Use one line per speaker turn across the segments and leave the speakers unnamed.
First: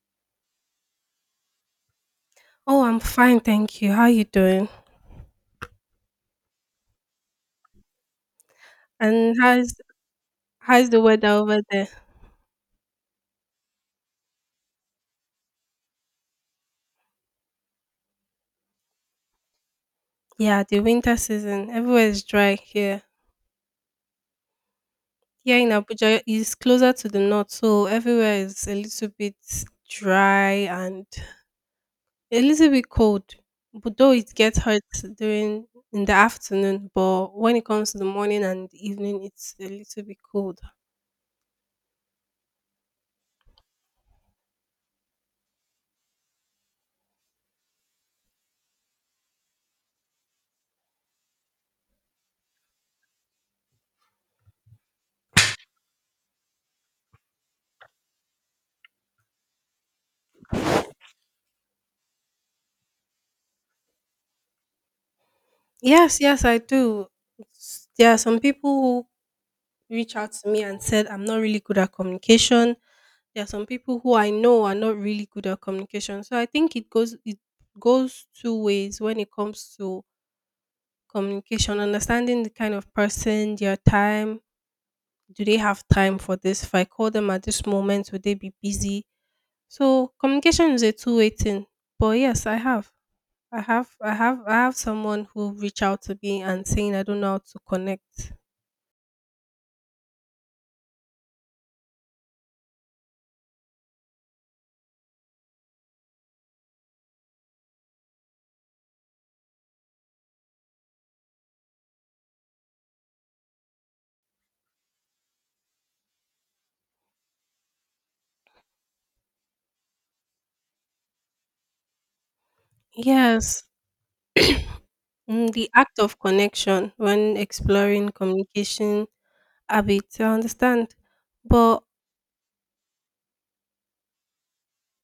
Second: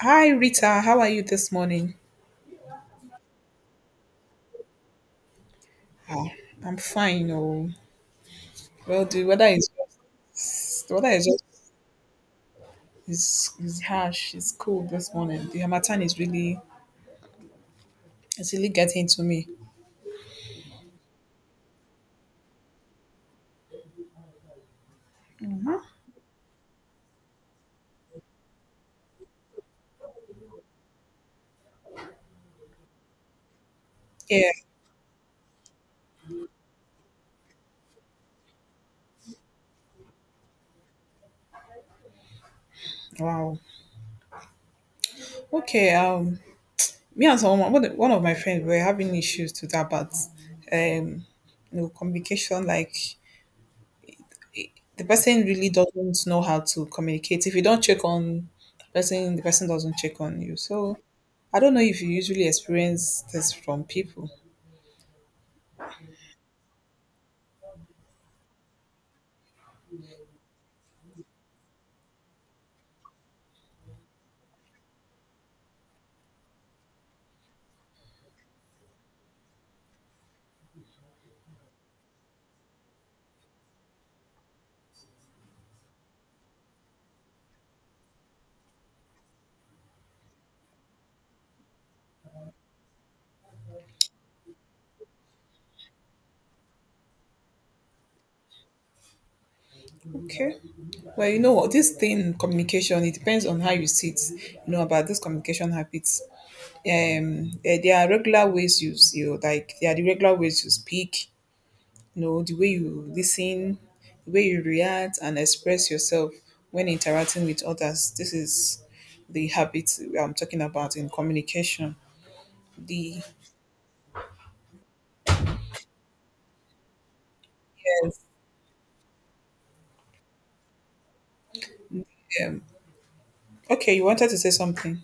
Hi Rita, how are you this morning?
Oh, I'm fine, thank you. How are you doing?
Ah, I'm fine. The
And
weather is
how's how's
the
the
weather is
weather
just
over there?
is harsh. It's cold this morning. The Hamatan is really it's really getting to me.
Yeah, the winter season. Everywhere is dry here. Here in
Mhm.
Abuja is closer to the north, so everywhere is a little bit dry and a little bit cold. But though it
Yeah.
gets hot during in the afternoon, but when it comes to the morning and evening, it's a little bit cold.
Wow. Okay. Me and someone one of my friends were having issues to that, but um, communication like the person really doesn't know how to communicate. If you don't check on the person doesn't check on you. So I don't know if you usually experience this from people.
Yes, yes, I do. There are some people who reach out to me and said I'm not really good at communication. There are some people who I know are not really good at communication. So I think it goes two ways when it comes to communication, understanding the kind of person, their time. Do they have time for this? If I call them at this moment, would they be busy? So communication is a two-way thing. But yes, I have. I have someone who reached out to me and saying I don't know how to connect.
Okay. Well, you know what? This thing, communication, it depends on how you see it, you know, about this communication habits. There are regular ways you like, there are the regular ways you speak, you know the way you listen, the way you react and express yourself when interacting with others. This is the habit I'm talking about in communication. The
Yes. The act of connection when exploring
yes
communication a bit. I understand. But
um, okay, you wanted to say something.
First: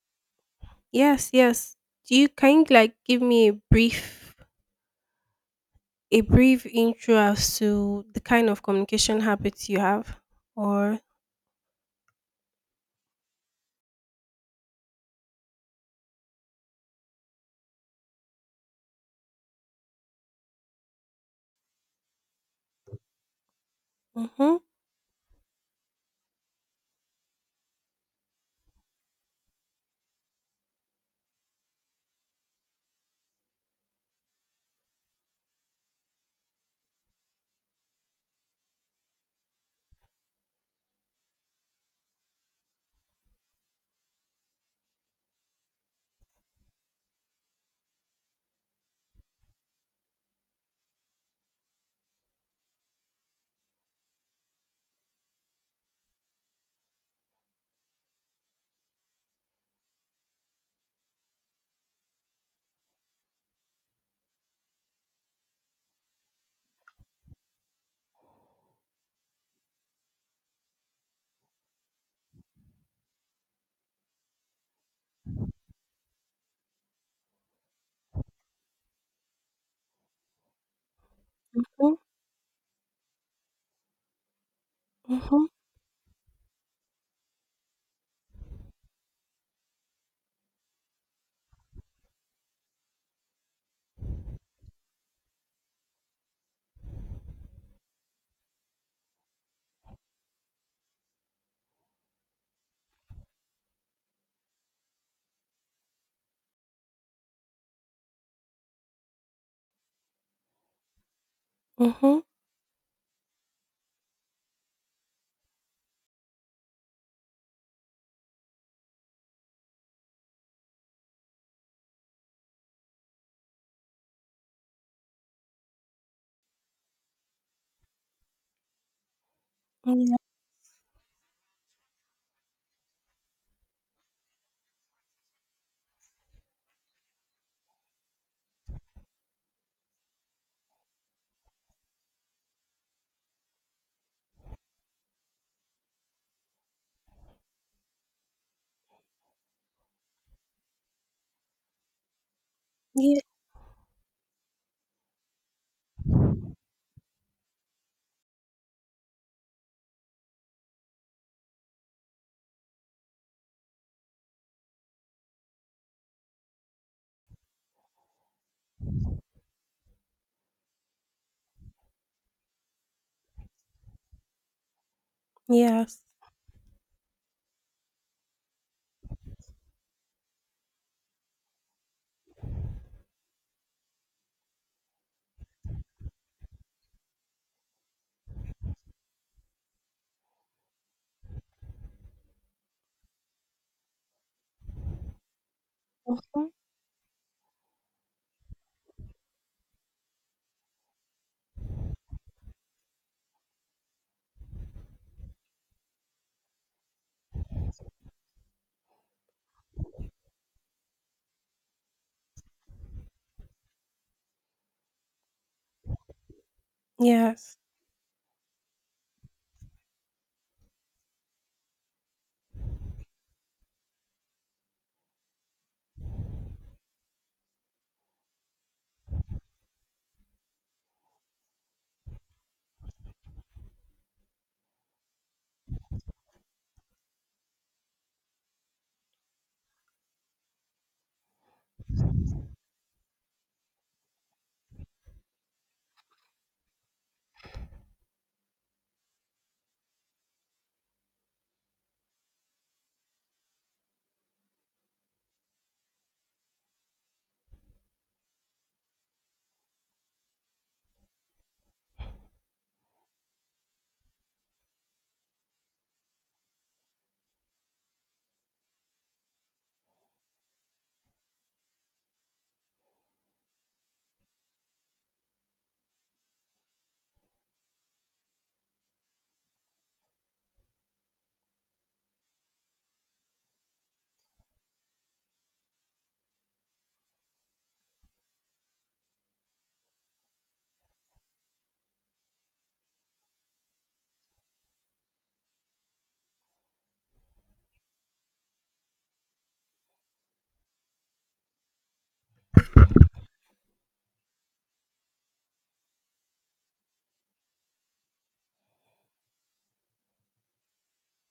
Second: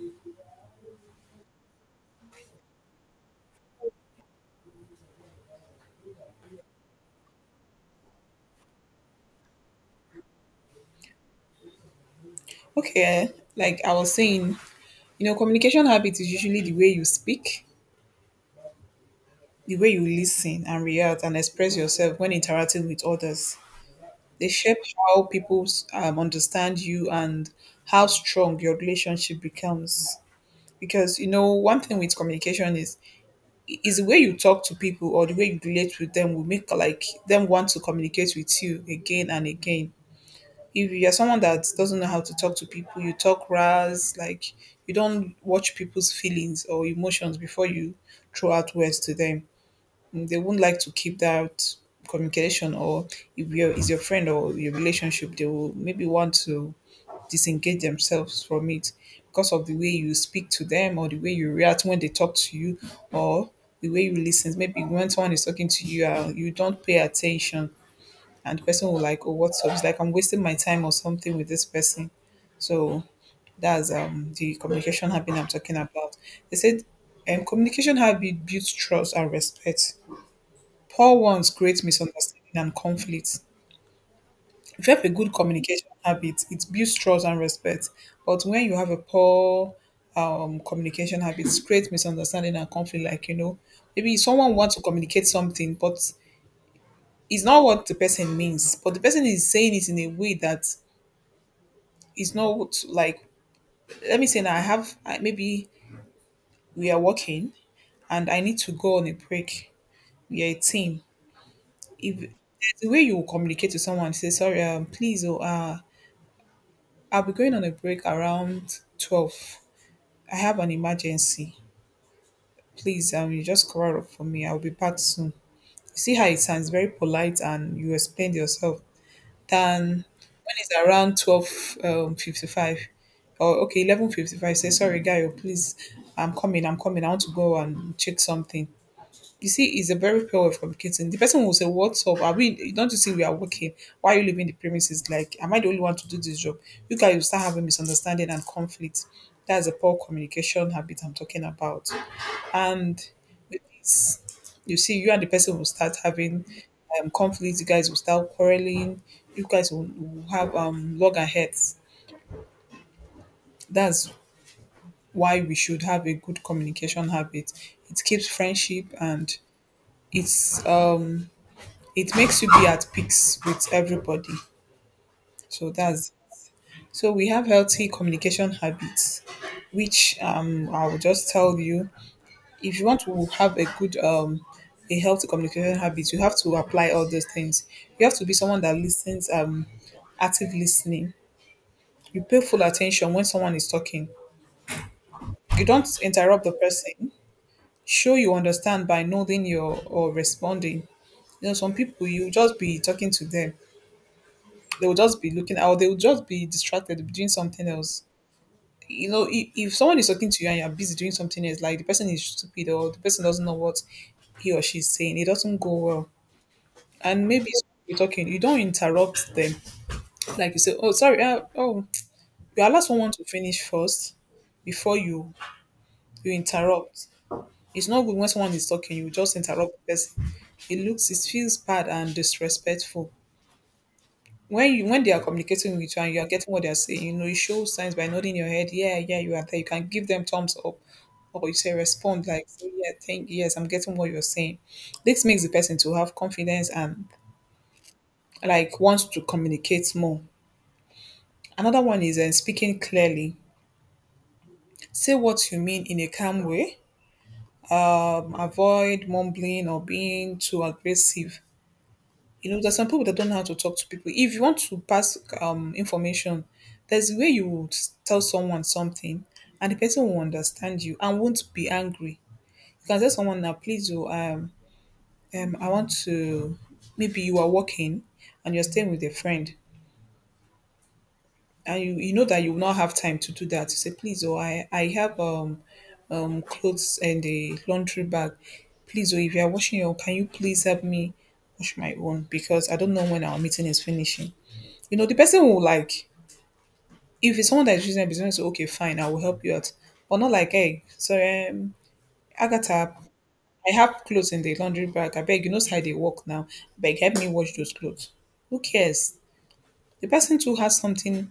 yes, yes. Do you kind like give me a brief intro as to the kind of communication habits you have? Or.
okay eh, like I was saying, you know, communication habit is usually the way you speak, the way you listen and react and express yourself when interacting with others. They
Mm-hmm,
shape how people understand you and how strong your relationship becomes, because you know one thing with communication is the way you talk to people or the way you relate with them will make like them want to communicate with you again and again. If you're someone that doesn't know how to talk to people, you talk ras, like you don't watch people's feelings or emotions before you throw out words to them, they won't like to keep that communication. Or if you're is your friend or your relationship, they will maybe want to disengage themselves from it because of the way you speak to them or the way you react when they talk to you, or the way you listen. Maybe when someone is talking to you, you don't pay attention, and the person will like, "Oh, what's up?" It's like I'm wasting my time or something with this person. So that's the communication habit I'm talking about. They said communication habit builds trust and respect. Poor ones create
mm-hmm,
misunderstanding and conflict. If you have a good
mm-hmm,
communication habit, it builds trust and respect. But when you have a poor communication habit, it creates misunderstanding and conflict. Like, you know, maybe someone wants to communicate something, but it's not what the person means. But the person is saying it in a way that is not what- like, let me say now, I have, I, maybe we are working and I need to go on a break. We are a team. If
mm-hmm.
there's a way you will communicate to someone, say, sorry, please, oh, I'll be going on a break around 12. I have an emergency. Please, you just cover up for me. I'll be back soon. You see how it sounds very polite and you explain yourself. Than
Yeah,
when it's around 12 55, or okay, 11:55. Say sorry, guy. Oh, Please, I'm coming. I'm coming. I want to go and check something. You see, it's a very poor way of communicating. The person will say, "What's up? Are we? Don't you see we are working? Why are you leaving the premises? Like, am I the only one to do this job?" You guys will start having misunderstanding and conflict. That's a poor communication habit I'm talking about. And
yeah,
with this, you see, you and the person will start having conflicts. You guys will start quarreling. You guys will have loggerheads. That's why we should have a good communication habit. It keeps friendship and it's it makes you be at peace with everybody. So
yes.
that's so we have healthy communication habits, which I will just tell you, if you want to have a good a healthy communication habit, you have to apply all those things. You have to be someone that listens, active listening. You pay full attention when someone is talking. You don't
Mm-hmm.
interrupt the person. Show you understand by nodding your or responding. You know, some people you just be talking to them. They will just be looking out. They will just be distracted doing something else. You know, if someone is talking to you and you're busy doing something else, like the person is stupid or the person doesn't know what he or she is saying, it doesn't go well. And maybe
Yes.
you're talking, you don't interrupt them. Like you say, oh sorry, oh, you allow someone to finish first before you interrupt. It's not good when someone is talking, you just interrupt the person. It looks it feels bad and disrespectful. When you when they are communicating with you and you are getting what they are saying, you know, you show signs by nodding your head, yeah, yeah, you are there. You can give them thumbs up or you say respond like say, yeah, thank yes, I'm getting what you're saying. This makes the person to have confidence and like wants to communicate more. Another one is speaking clearly. Say what you mean in a calm way. Avoid mumbling or being too aggressive. You know, there's some people that don't know how to talk to people. If you want to pass information, there's a way you would tell someone something and the person will understand you and won't be angry. You can tell someone now, please, oh, I want to, maybe you are working and you're staying with a friend and you know that you will not have time to do that. You say, please, oh, I have clothes and the laundry bag. Please, or if you are washing your own, can you please help me wash my own? Because I don't know when our meeting is finishing. You know, the person will like, if it's someone that is using it's say, okay, fine, I will help you out. But not like, hey, sorry, Agatha, I have clothes in the laundry bag. I beg, you know how they work now. I beg, help me wash those clothes. Who cares? The person too has something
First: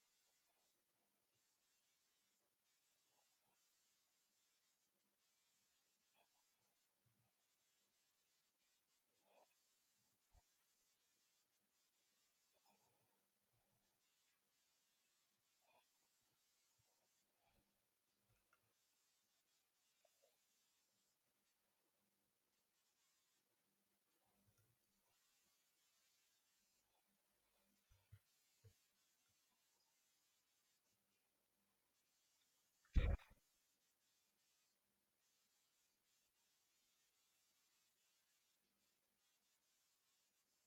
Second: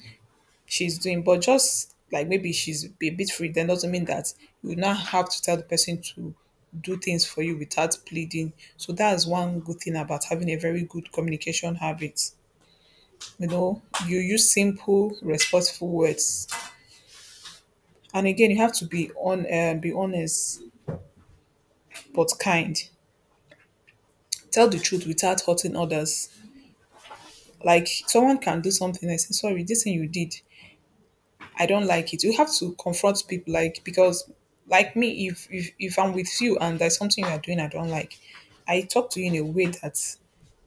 she's doing. But just like maybe she's a bit free, then doesn't mean that you now have to tell the person to do things for you without pleading. So that's one good thing about having a very good communication habit. You know, you use simple, respectful words, and again, you have to be on, be honest but kind. Tell the truth without hurting others. Like someone can do something and say, "Sorry, this thing you did I don't like it." You have to confront people, like, because like me, if I'm with you and there's something you're doing I don't like, I talk to you in a way that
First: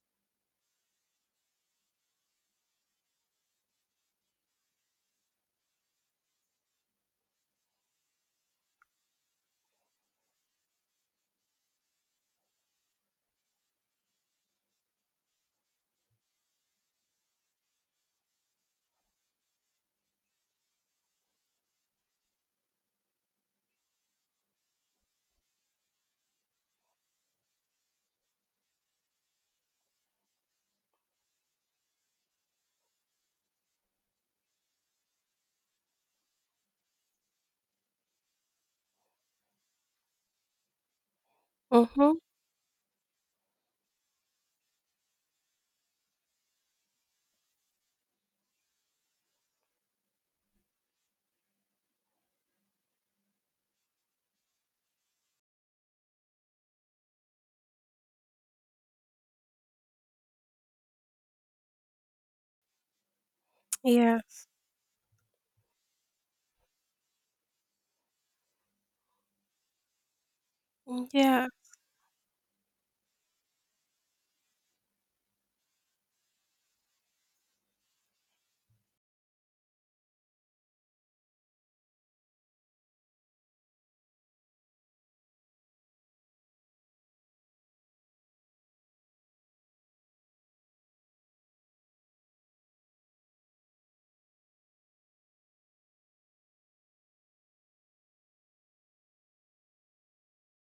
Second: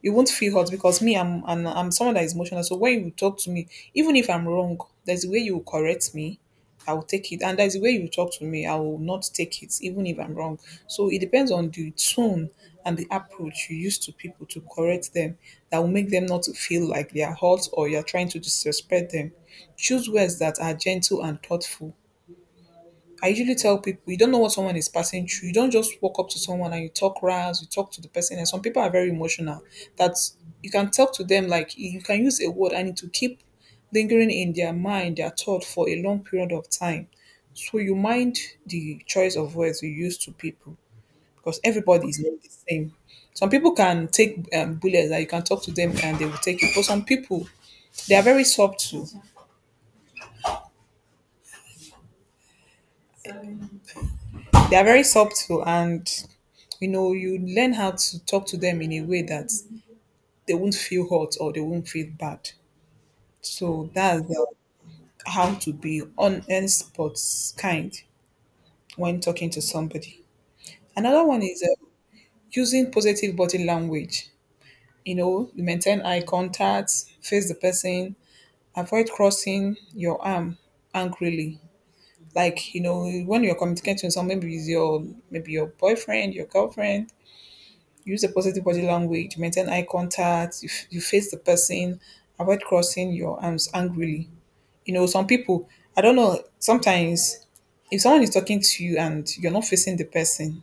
you won't feel hurt, because me I'm someone that is emotional. So when you talk to me, even if I'm wrong, there's a way you will correct me I will take it. And that's the way you talk to me. I will not take it, even if I'm wrong. So it depends on the tone and the approach you use to people to correct them, that will make them not to feel like they are hurt or you're trying to disrespect them. Choose words that are gentle and thoughtful. I usually tell people, you don't know what someone is passing through. You don't just walk up to someone and you talk ras, you talk to the person. And some people are very emotional. That you can talk to them like you can use a word and it will keep lingering in their mind, their thought for a long period of time. So you mind the choice of words you use to people, because everybody
Mm-hmm.
is not the same. Some people can take bullets that you can talk to them and they will take it. But some people, they are very subtle. They are very subtle and you know, you learn how to talk to them in a way that they won't feel hurt or they won't feel bad. So
Yes. Yeah.
that's the, how to be on and spot kind when talking to somebody.
Mm,
Another one
yeah.
is using positive body language. You know, you maintain eye contact, face the person, avoid crossing your arm angrily. Like you know, when you're communicating with someone, maybe it's your maybe your boyfriend, your girlfriend, use a positive body language, maintain eye contact, you, you face the person, avoid crossing your arms angrily. You know, some people, I don't know, sometimes if someone is talking to you and you're not facing the person,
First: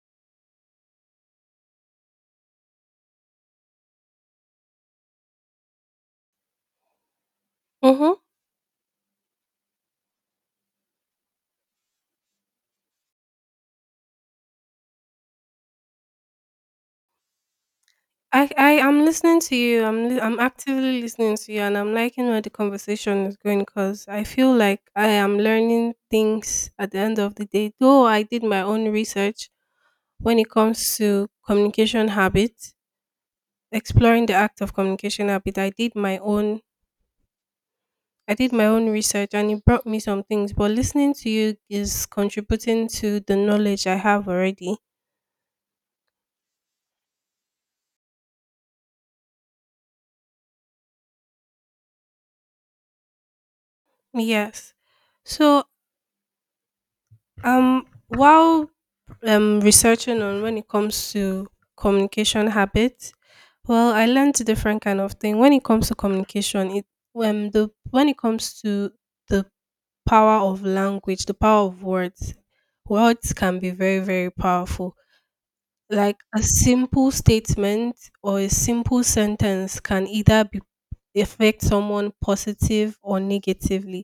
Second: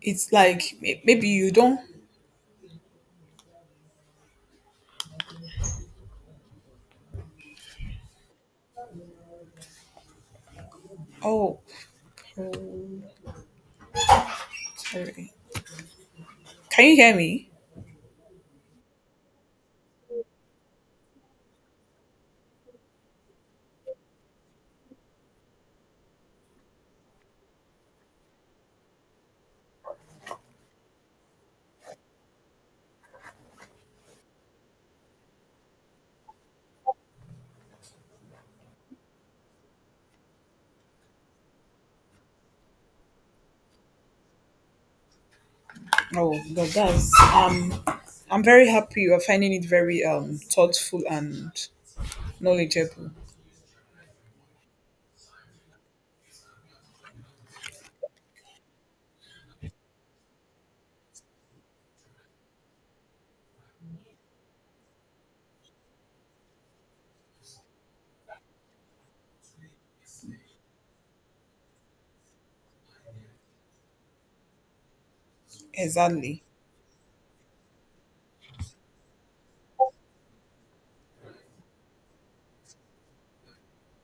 it's like maybe you don't.
Mm-hmm.
Oh, oh, sorry. Can you hear me?
I'm listening to you. I'm actively listening to you, and I'm liking where the conversation is going because I feel like I am learning things at the end of the day. Though I did my own research when it comes to communication habits, exploring the act of communication habit. I did my own research, and it brought me some things. But listening to you is contributing to the knowledge I have already.
Oh, God, that's I'm very happy you are finding it very thoughtful and knowledgeable.
Yes. So while researching on when it comes to communication habits. Well, I learned different kind of thing when it comes to communication. It when the when it comes to the power of language, the power of words, words can be very very powerful. Like a
Exactly.
simple statement or a simple sentence can either be affect someone positive or negatively.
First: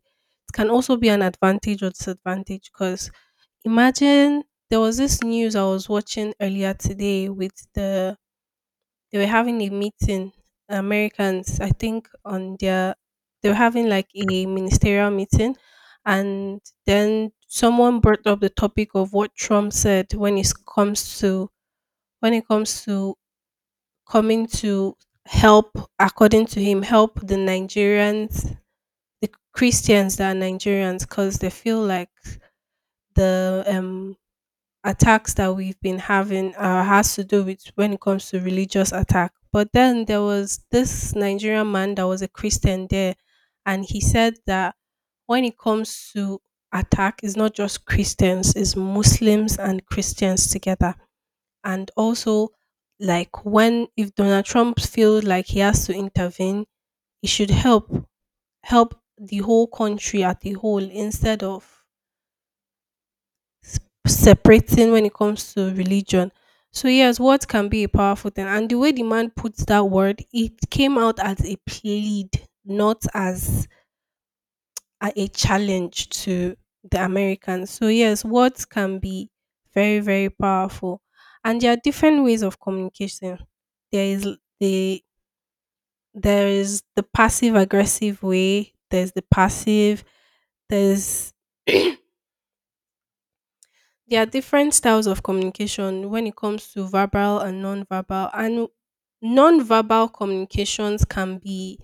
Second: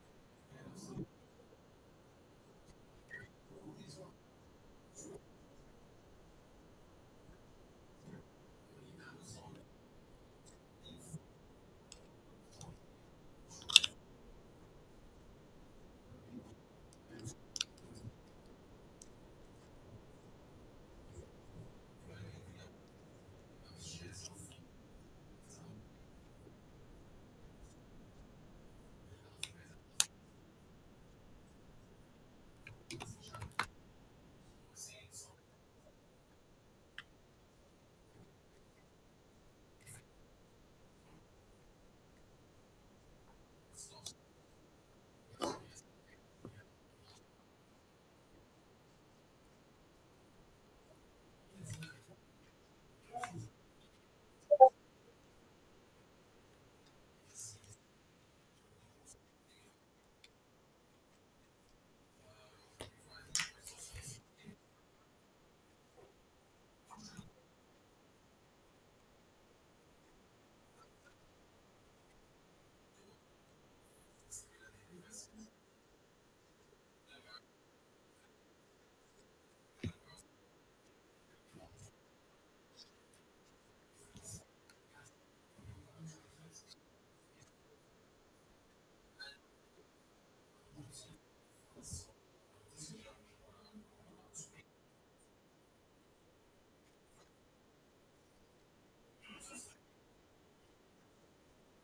It can also be an advantage or disadvantage because imagine there was this news I was watching earlier today with they were having a meeting, Americans, I think on their they were having like a ministerial meeting, and then someone brought up the topic of what Trump said when it comes to when it comes to coming to help, according to him, help the Nigerians the Christians that are Nigerians, because they feel like the attacks that we've been having has to do with when it comes to religious attack. But then there was this Nigerian man that was a Christian there, and he said that when it comes to attack, it's not just Christians, it's Muslims and Christians together. And also, like when if Donald Trump feels like he has to intervene, he should help the whole country at the whole, instead of s- separating when it comes to religion. So yes, words can be a powerful thing. And the way the man puts that word, it came out as a plead, not as a challenge to the Americans. So yes, words can be very, very powerful. And there are different ways of communication. There is l- the there is the passive aggressive way, there's the passive, there's there are different styles of communication when it comes to verbal and non-verbal. And non-verbal communications can be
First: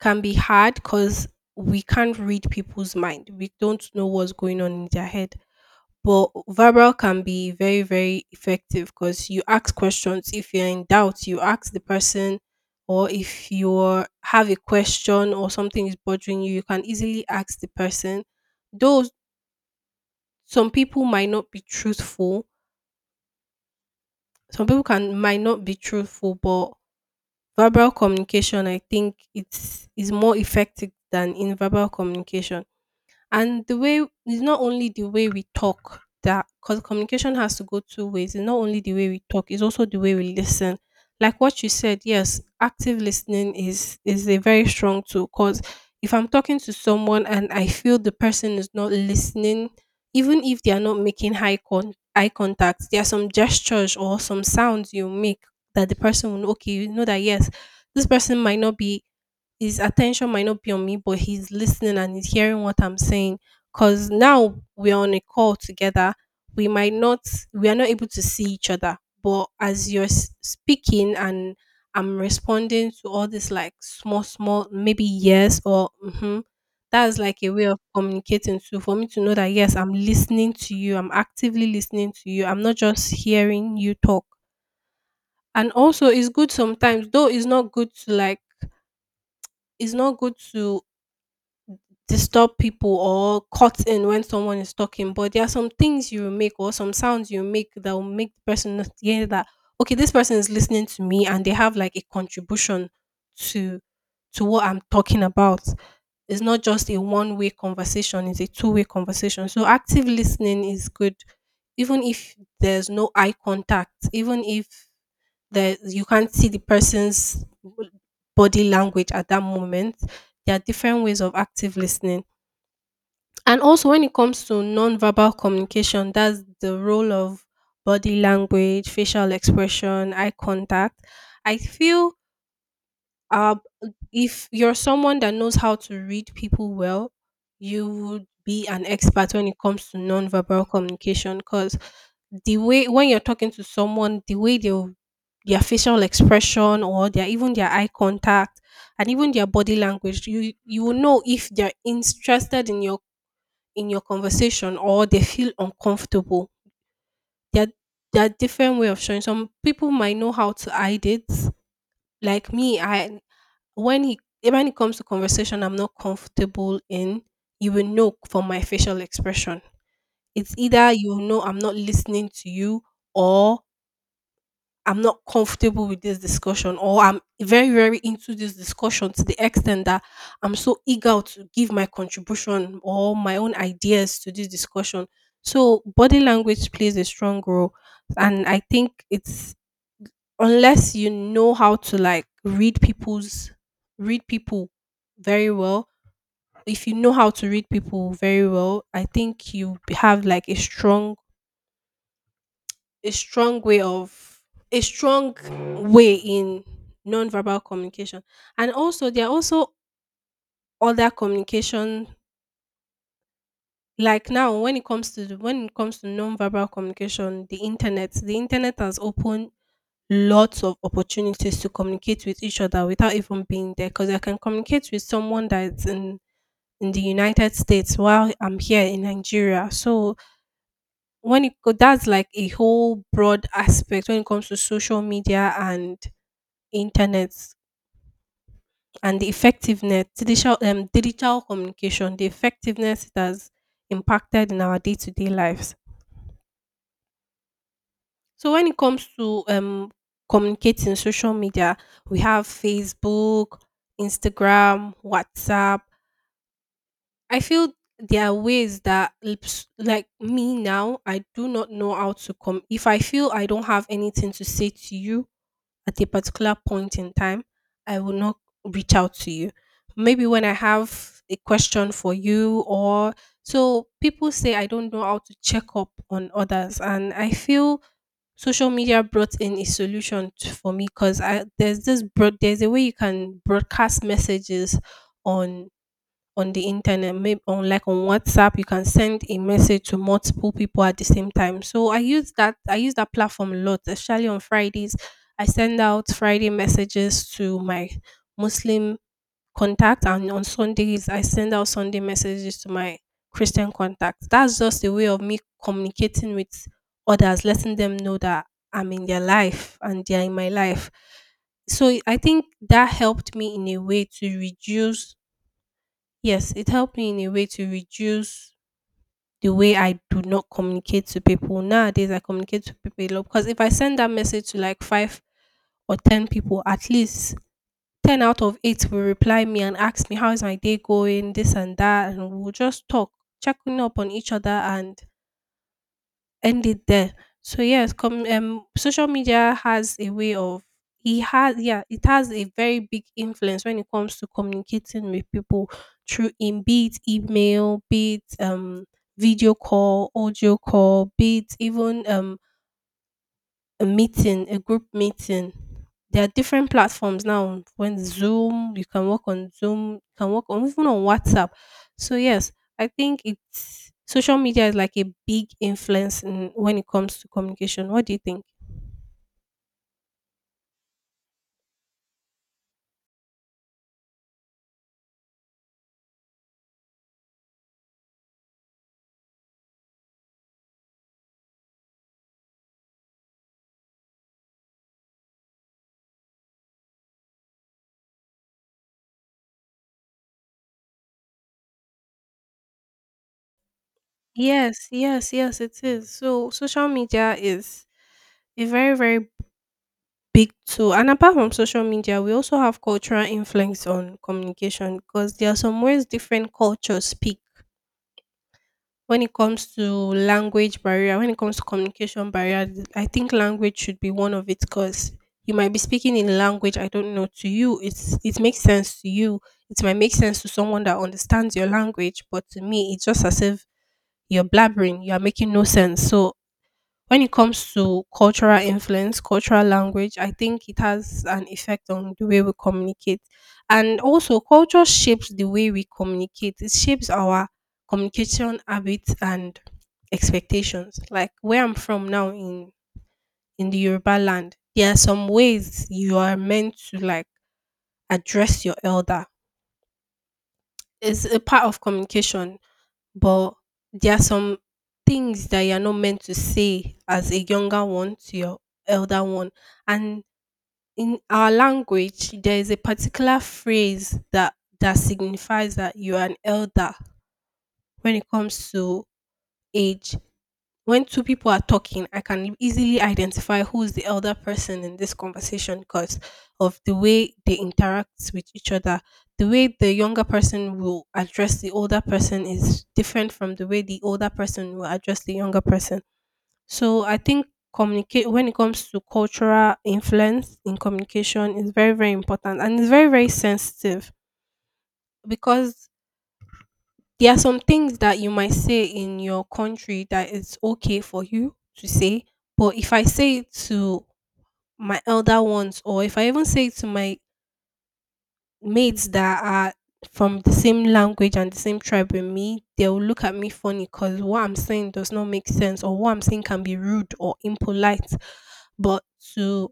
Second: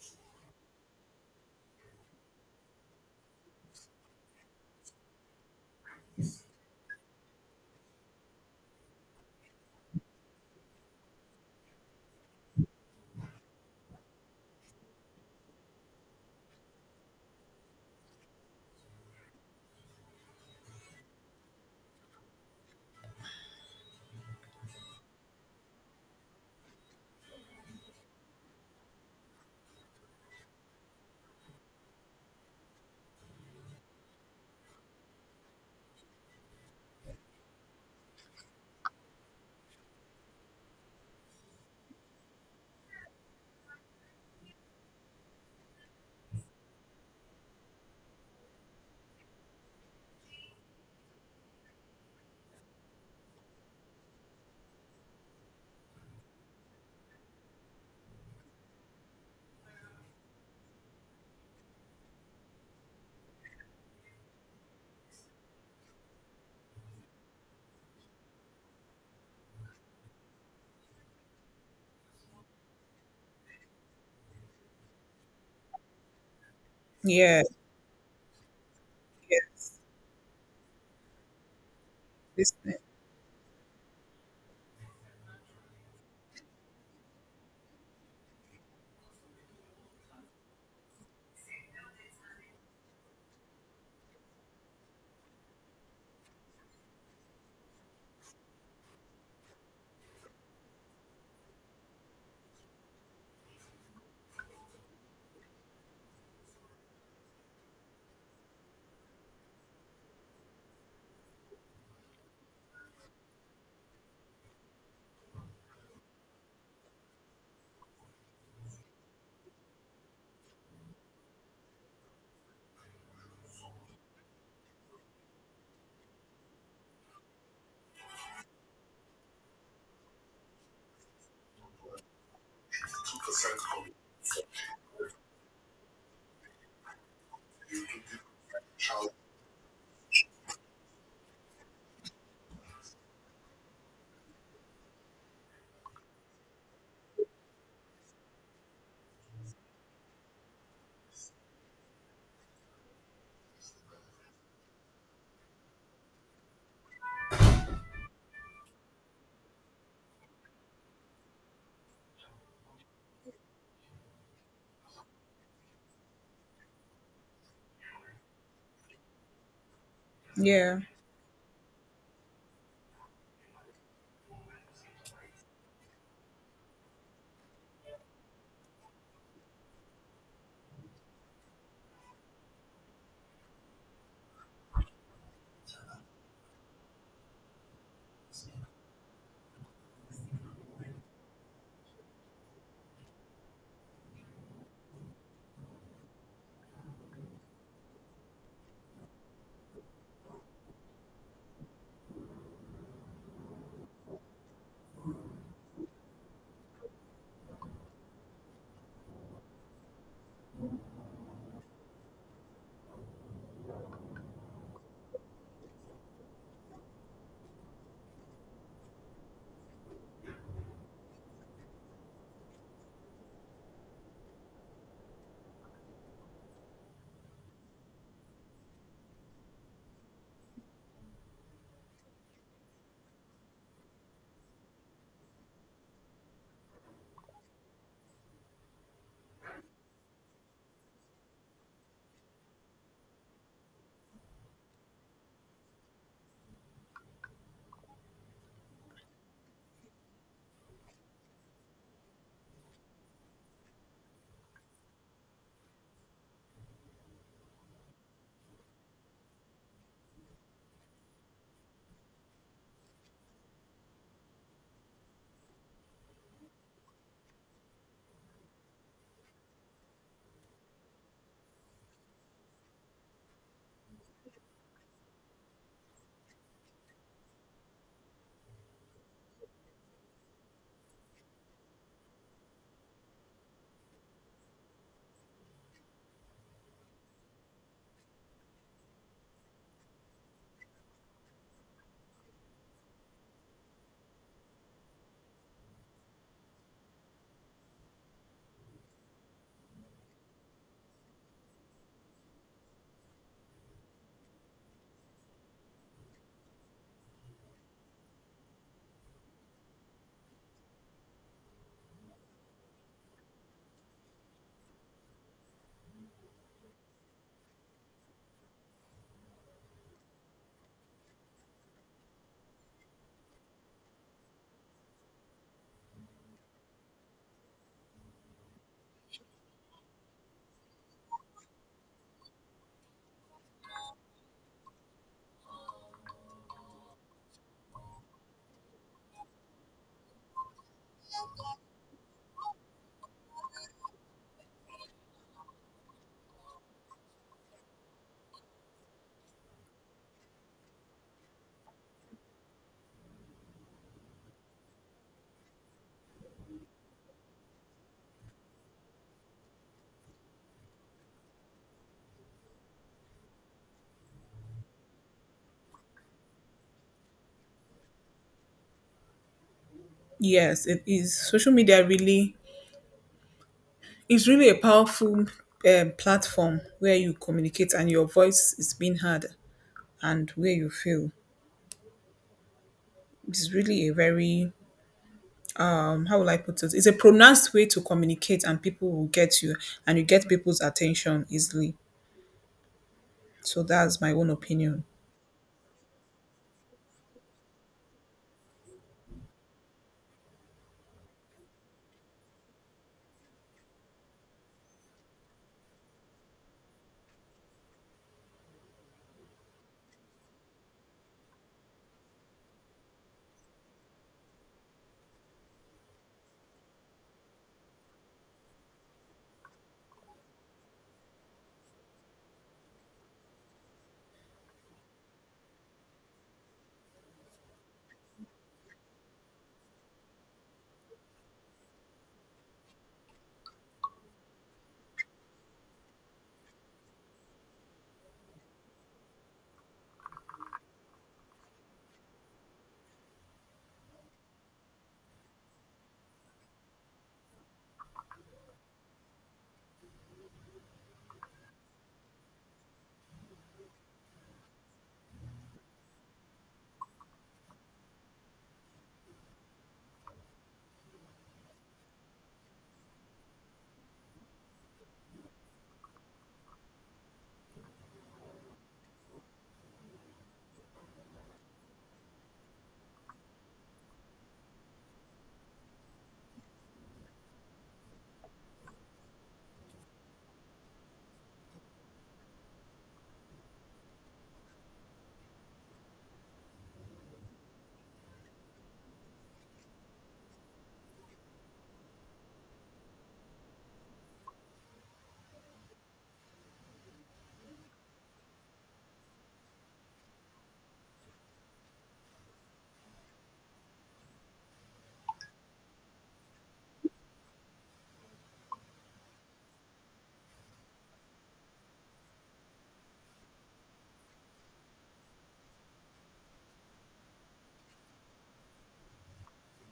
can be hard because we can't read people's mind. We don't know what's going on in their head. But verbal can be very, very effective because you ask questions. If you're in doubt, you ask the person, or if you are have a question or something is bothering you, you can easily ask the person. Though some people might not be truthful, some people can might not be truthful, but verbal communication, I think, it's is more effective than in verbal communication. And the way it's not only the way we talk that because communication has to go two ways. It's not only the way we talk, it's also the way we listen. Like what you said, yes, active listening is a very strong tool because if I'm talking to someone and I feel the person is not listening, even if they are not making eye contact, there are some gestures or some sounds you make that the person will know, okay, you know that yes, this person might not be his attention might not be on me, but he's listening and he's hearing what I'm saying. Cause now we're on a call together. We might not, we are not able to see each other. But as you're speaking, and I'm responding to all this like small, small, maybe yes or mm-hmm, that's like
Yeah.
a way of communicating. So for me to know that yes,
Yes.
I'm listening to you. I'm actively listening to you. I'm not
Listening.
just hearing you talk. And also, it's good sometimes, though it's not good to disturb people or cut in when someone is talking, but there are some things you make or some sounds you make that will make the person not hear that, okay, this person is listening to me and they have like a contribution to to what I'm talking about. It's not just a one way conversation, it's a two-way conversation. So active listening is good even if there's no eye contact, even if there you can't see the person's body language at that moment. There are different ways of active listening. And also, when it comes to non-verbal communication, that's the role of body language, facial expression, eye contact. I feel uh, if you're someone that knows how to read people well, you would be an expert when it comes to nonverbal communication, because the way when you're talking to someone, the way they their facial expression, or their even their eye contact, and even their body language, you will know if they're interested in your conversation, or they feel uncomfortable. There there are different way of showing. Some people might know how to hide it. Like me, I when he when it comes to conversation I'm not comfortable in, you will know from my facial expression. It's
Yeah.
either you know I'm not listening to you, or I'm not comfortable with this discussion, or I'm very, very into this discussion to the extent that I'm so eager to give my contribution or my own ideas to this discussion. So body language plays a strong role, and I think it's unless you know how to like read people very well, if you know how to read people very well, I think you have like a strong way of a strong way in non-verbal communication. And also there are also other communication, like now, when it comes to when it comes to non-verbal communication, the internet has opened lots of opportunities to communicate with each other without even being there, because I can communicate with someone that's in the United States while I'm here in Nigeria. So when it go, that's like a whole broad aspect when it comes to social media and internet, and the effectiveness digital communication, the effectiveness it has impacted in our day to day lives. So when it comes to communicating social media, we have Facebook, Instagram, WhatsApp. I feel there are ways that like me now, I do not know how to come. If I feel I don't have anything to say to you at a particular point in time, I will not reach out to you. Maybe when I have a question for you, or so people say I don't know how to check up on others, and I feel social media brought in a solution for me, because I there's this broad there's a way you can broadcast messages on on the internet, maybe on like on WhatsApp, you can send a message to multiple people at the same time. So I use that platform a lot, especially on Fridays. I send out Friday messages to my Muslim contact, and on Sundays I send out Sunday messages to my Christian contacts. That's just a way of me communicating with others, letting them know that I'm in their life and they're in my life. So I think that helped me in a way to reduce. Yes, it helped me in a way to reduce the way I do not communicate to people. Nowadays I communicate to people a lot because if I send that message to like five or ten people, at least 10 out of 8 will reply me and ask me how's my day going, this and that, and we'll just talk, checking up on each other and end it there. So yes, social media has a way of it has, yeah, it has a very big influence when it comes to communicating with people through, in, be it email, be it video call, audio call, be it even a meeting, a group meeting. There are different platforms now. When Zoom, you can work on Zoom, you can work on even on WhatsApp. So yes, I think it's social media is like a big influence in, when it comes to communication. What do you think?
Yes, it is. Social media really is really a powerful, platform where you communicate and your voice is being heard and where you feel. It's really a very, how will I put it? It's a pronounced way to communicate and people will get you and you get people's attention easily. So that's my own opinion.
Yes, yes, yes, it is. So social media is a very, very big tool. And apart from social media, we also have cultural influence on communication because there are some ways different cultures speak. When it comes to language barrier, when it comes to communication barrier, I think language should be one of it because you might be speaking in a language I don't know. To you, it's it makes sense to you. It might make sense to someone that understands your language, but to me, it's just as if you're blabbering. You are making no sense. So when it comes to cultural influence, cultural language, I think it has an effect on the way we communicate. And also, culture shapes the way we communicate, it shapes our communication habits and expectations. Like where I'm from now, in the Yoruba land, there are some ways you are meant to like address your elder, it's a part of communication, but there are some things that you're not meant to say as a younger one to your elder one. And in our language, there is a particular phrase that signifies that you are an elder when it comes to age. When two people are talking, I can easily identify who is the elder person in this conversation because of the way they interact with each other. The way the younger person will address the older person is different from the way the older person will address the younger person. So I think communicate when it comes to cultural influence in communication is very very important and it's very very sensitive because there are some things that you might say in your country that it's okay for you to say, but if I say it to my elder ones, or if I even say it to my mates that are from the same language and the same tribe with me, they'll look at me funny because what I'm saying does not make sense, or what I'm saying can be rude or impolite. But to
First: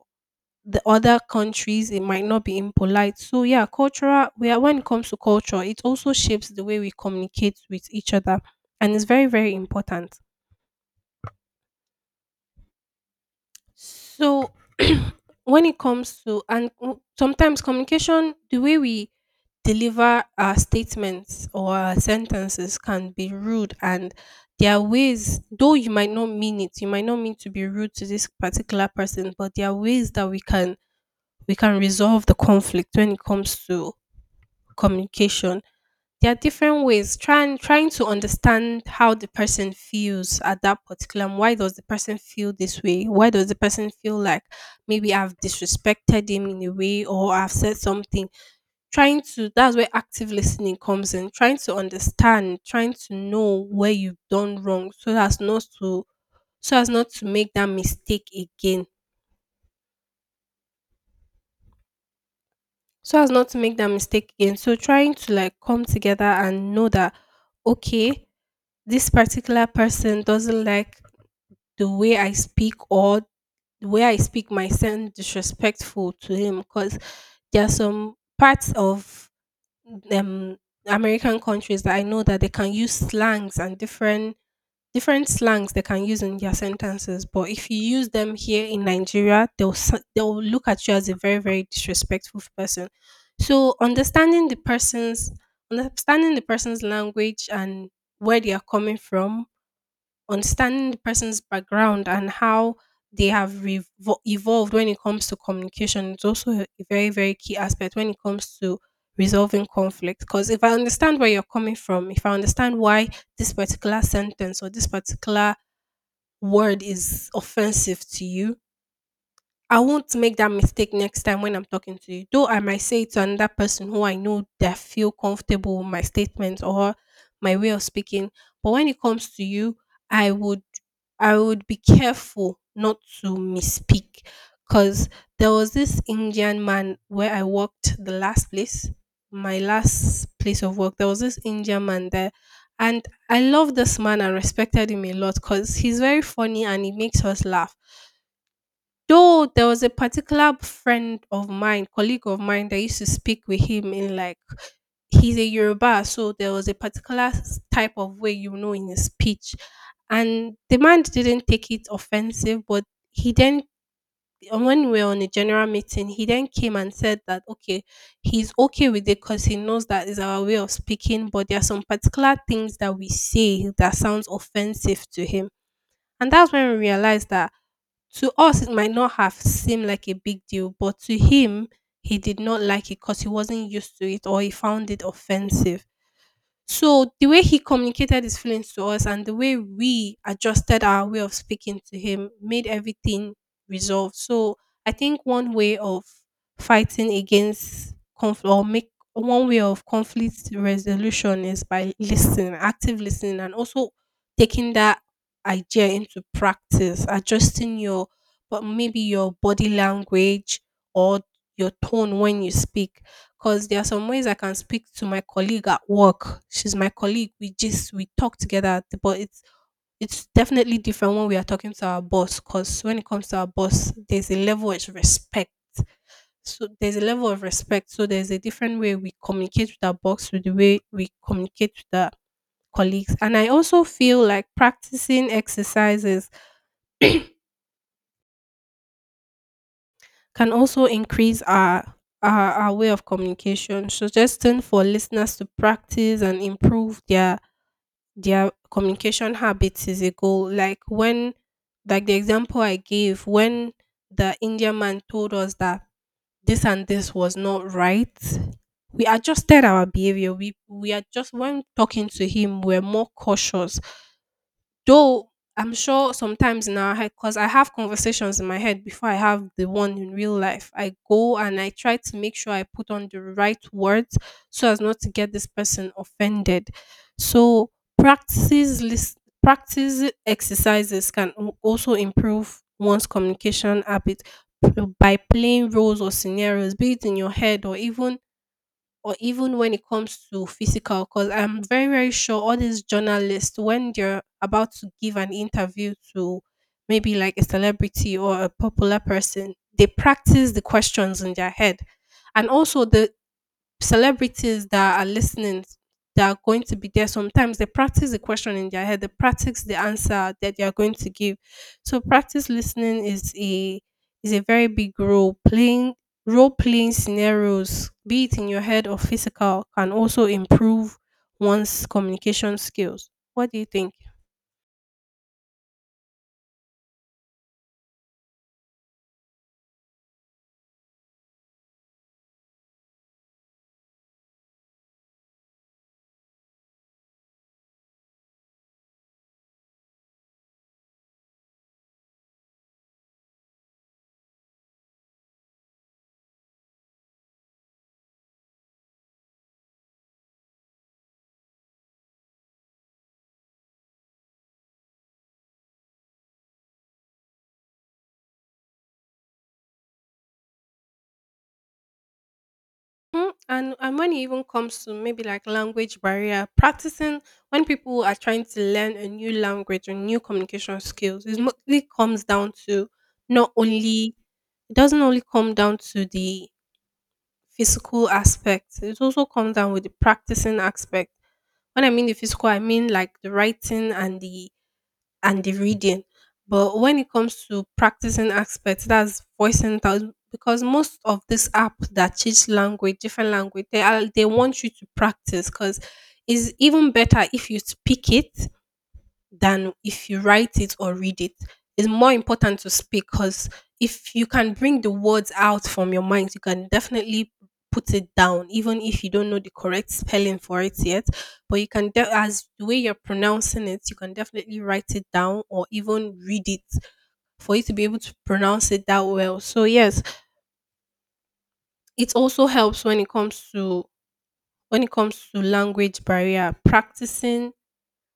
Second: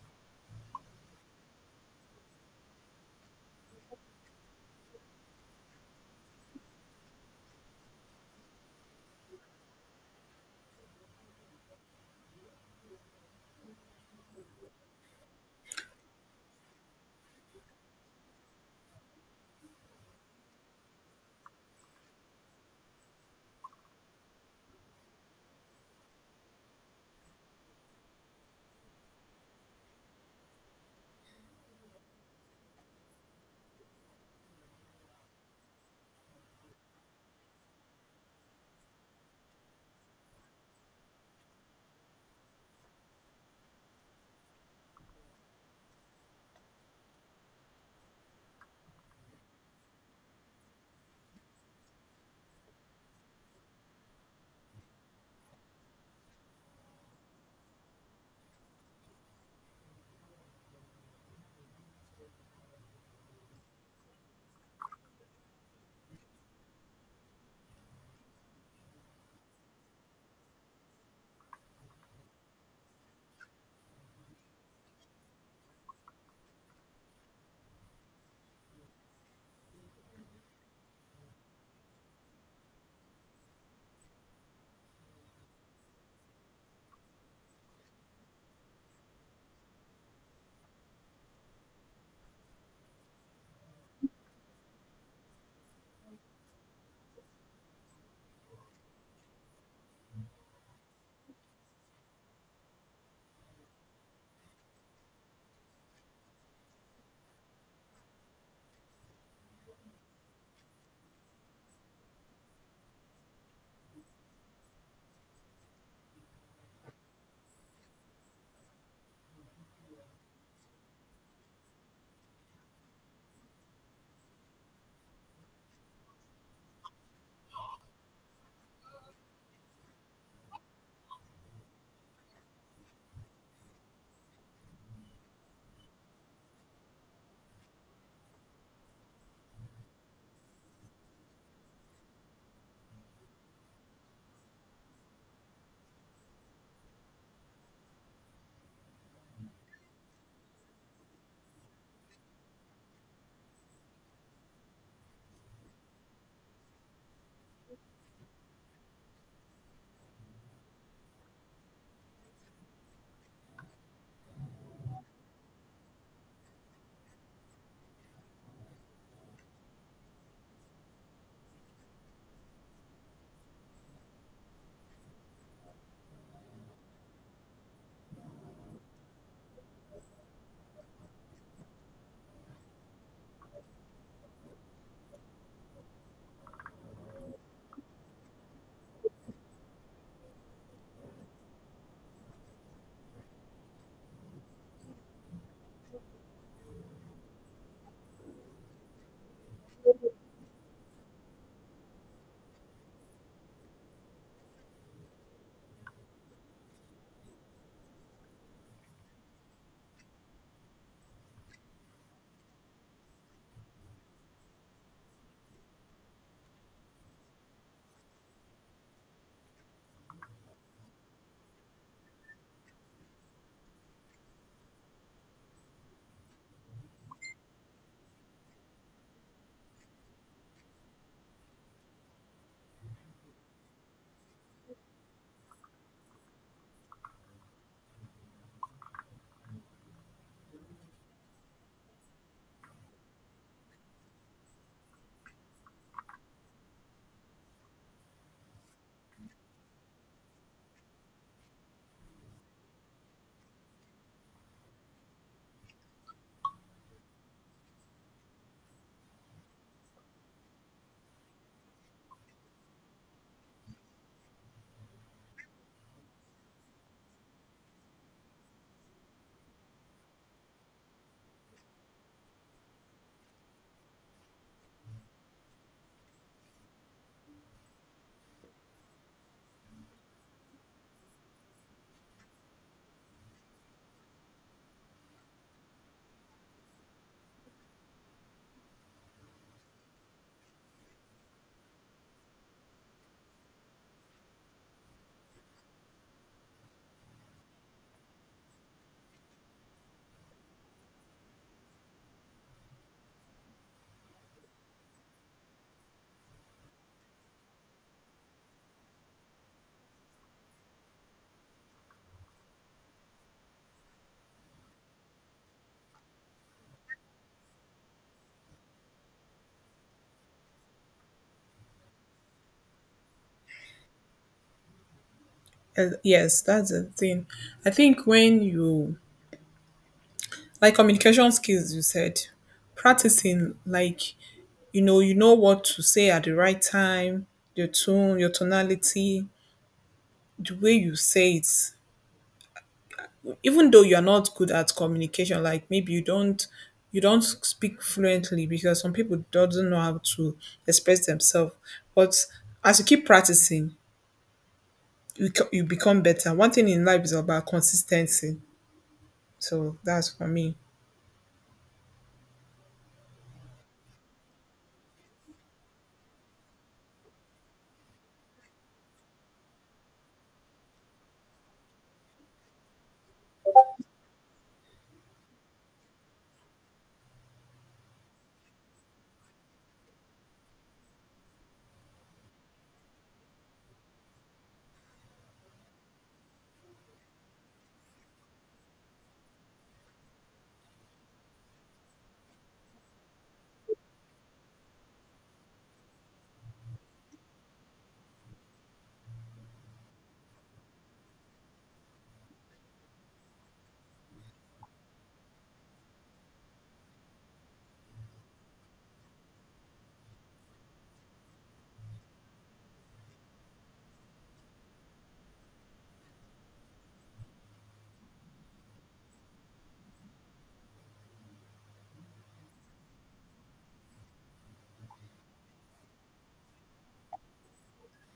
the other countries it might not be impolite. So yeah, cultural, we are, when it comes to culture it also shapes the way we communicate with each other and it's very very important. So when it comes to, and sometimes communication, the way we deliver our statements or our sentences can be rude, and there are ways, though you might not mean it, you might not mean to be rude to this particular person, but there are ways that we can resolve the conflict when it comes to communication. There are different ways. Trying to understand how the person feels at that particular moment. Why does the person feel this way? Why does the person feel like maybe I've disrespected him in a way or I've said something? Trying to, that's where active listening comes in. Trying to understand, trying to know where you've done wrong, so as not to so as not to make that mistake again. So as not to make that mistake again. So trying to like come together and know that okay, this particular person doesn't like the way I speak, or the way I speak might sound disrespectful to him because there are some parts of um American countries that I know that they can use slangs and different slangs they can use in their sentences. But if you use them here in Nigeria, they'll look at you as a very very disrespectful person. So understanding the person's language and where they are coming from, understanding the person's background and how they have evolved when it comes to communication is also a very very key aspect when it comes to resolving conflict. Because if I understand where you're coming from, if I understand why this particular sentence or this particular word is offensive to you, I won't make that mistake next time when I'm talking to you. Though I might say it to another person who I know that feel comfortable with my statements or my way of speaking. But when it comes to you, I would I would be careful not to misspeak. Cause there was this Indian man where I worked the last place, my last place of work. There was this Indian man there, and I love this man and respected him a lot because he's very funny and he makes us laugh. Though there was a particular friend of mine, colleague of mine, that used to speak with him in like, he's a Yoruba, so there was a particular type of way, you know, in his speech. And the man didn't take it offensive, but he then when we were on a general meeting, he then came and said that okay, he's okay with it because he knows that is our way of speaking, but there are some particular things that we say that sounds offensive to him. And that's when we realized that to us, it might not have seemed like a big deal, but to him, he did not like it because he wasn't used to it or he found it offensive. So the way he communicated his feelings to us and the way we adjusted our way of speaking to him made everything resolved. So I think one way of fighting against conflict, or make one way of conflict resolution is by listening, active listening, and also taking that idea into practice, adjusting your, but maybe your body language or your tone when you speak, because there are some ways I can speak to my colleague at work. She's my colleague. We talk together. But it's definitely different when we are talking to our boss. Because when it comes to our boss, there's a level of respect. So there's a level of respect. So there's a different way we communicate with our boss with the way we communicate with our colleagues. And I also feel like practicing exercises can also increase our way of communication, suggesting for listeners to practice and improve their communication habits is a goal. Like when, like the example I gave, when the Indian man told us that this and this was not right, we adjusted our behavior. We are just when talking to him, we're more cautious. Though I'm sure sometimes in our head, because I have conversations in my head before I have the one in real life. I go and I try to make sure I put on the right words so as not to get this person offended. So practice lis- practice exercises can also improve one's communication habit, p- by playing roles or scenarios, be it in your head or even when it comes to physical, because I'm very very sure all these journalists, when they're about to give an interview to maybe like a celebrity or a popular person, they practice the questions in their head. And also the celebrities that are listening, that are going to be there, sometimes they practice the question in their head, they practice the answer that they are going to give. So practice listening is a very big role, playing role playing scenarios, be it in your head or physical, can also improve one's communication skills. What do you think?
Yes, that's the thing. I think when you like communication skills, you said practicing, like, you know, you know what to say at the right time, your tone, your tonality, the way you say it, even though you're not good at communication, like maybe you don't, you don't speak fluently because some people doesn't know how to express themselves. But as you keep practicing, you, you become better. One thing in life is about consistency. So that's for me.
Mhm. And when it even comes to maybe like language barrier, practicing, when people are trying to learn a new language or new communication skills, it mostly comes down to not only it doesn't only come down to the physical aspect, it also comes down with the practicing aspect. When I mean the physical, I mean like the writing and the reading. But when it comes to practicing aspects, that's voicing it out, because most of this app that teach language, different language, they want you to practice because it's even better if you speak it than if you write it or read it. It's more important to speak because if you can bring the words out from your mind, you can definitely put it down, even if you don't know the correct spelling for it yet. But you can, as the way you're pronouncing it, you can definitely write it down or even read it for you to be able to pronounce it that well. So yes, it also helps when it comes to language barrier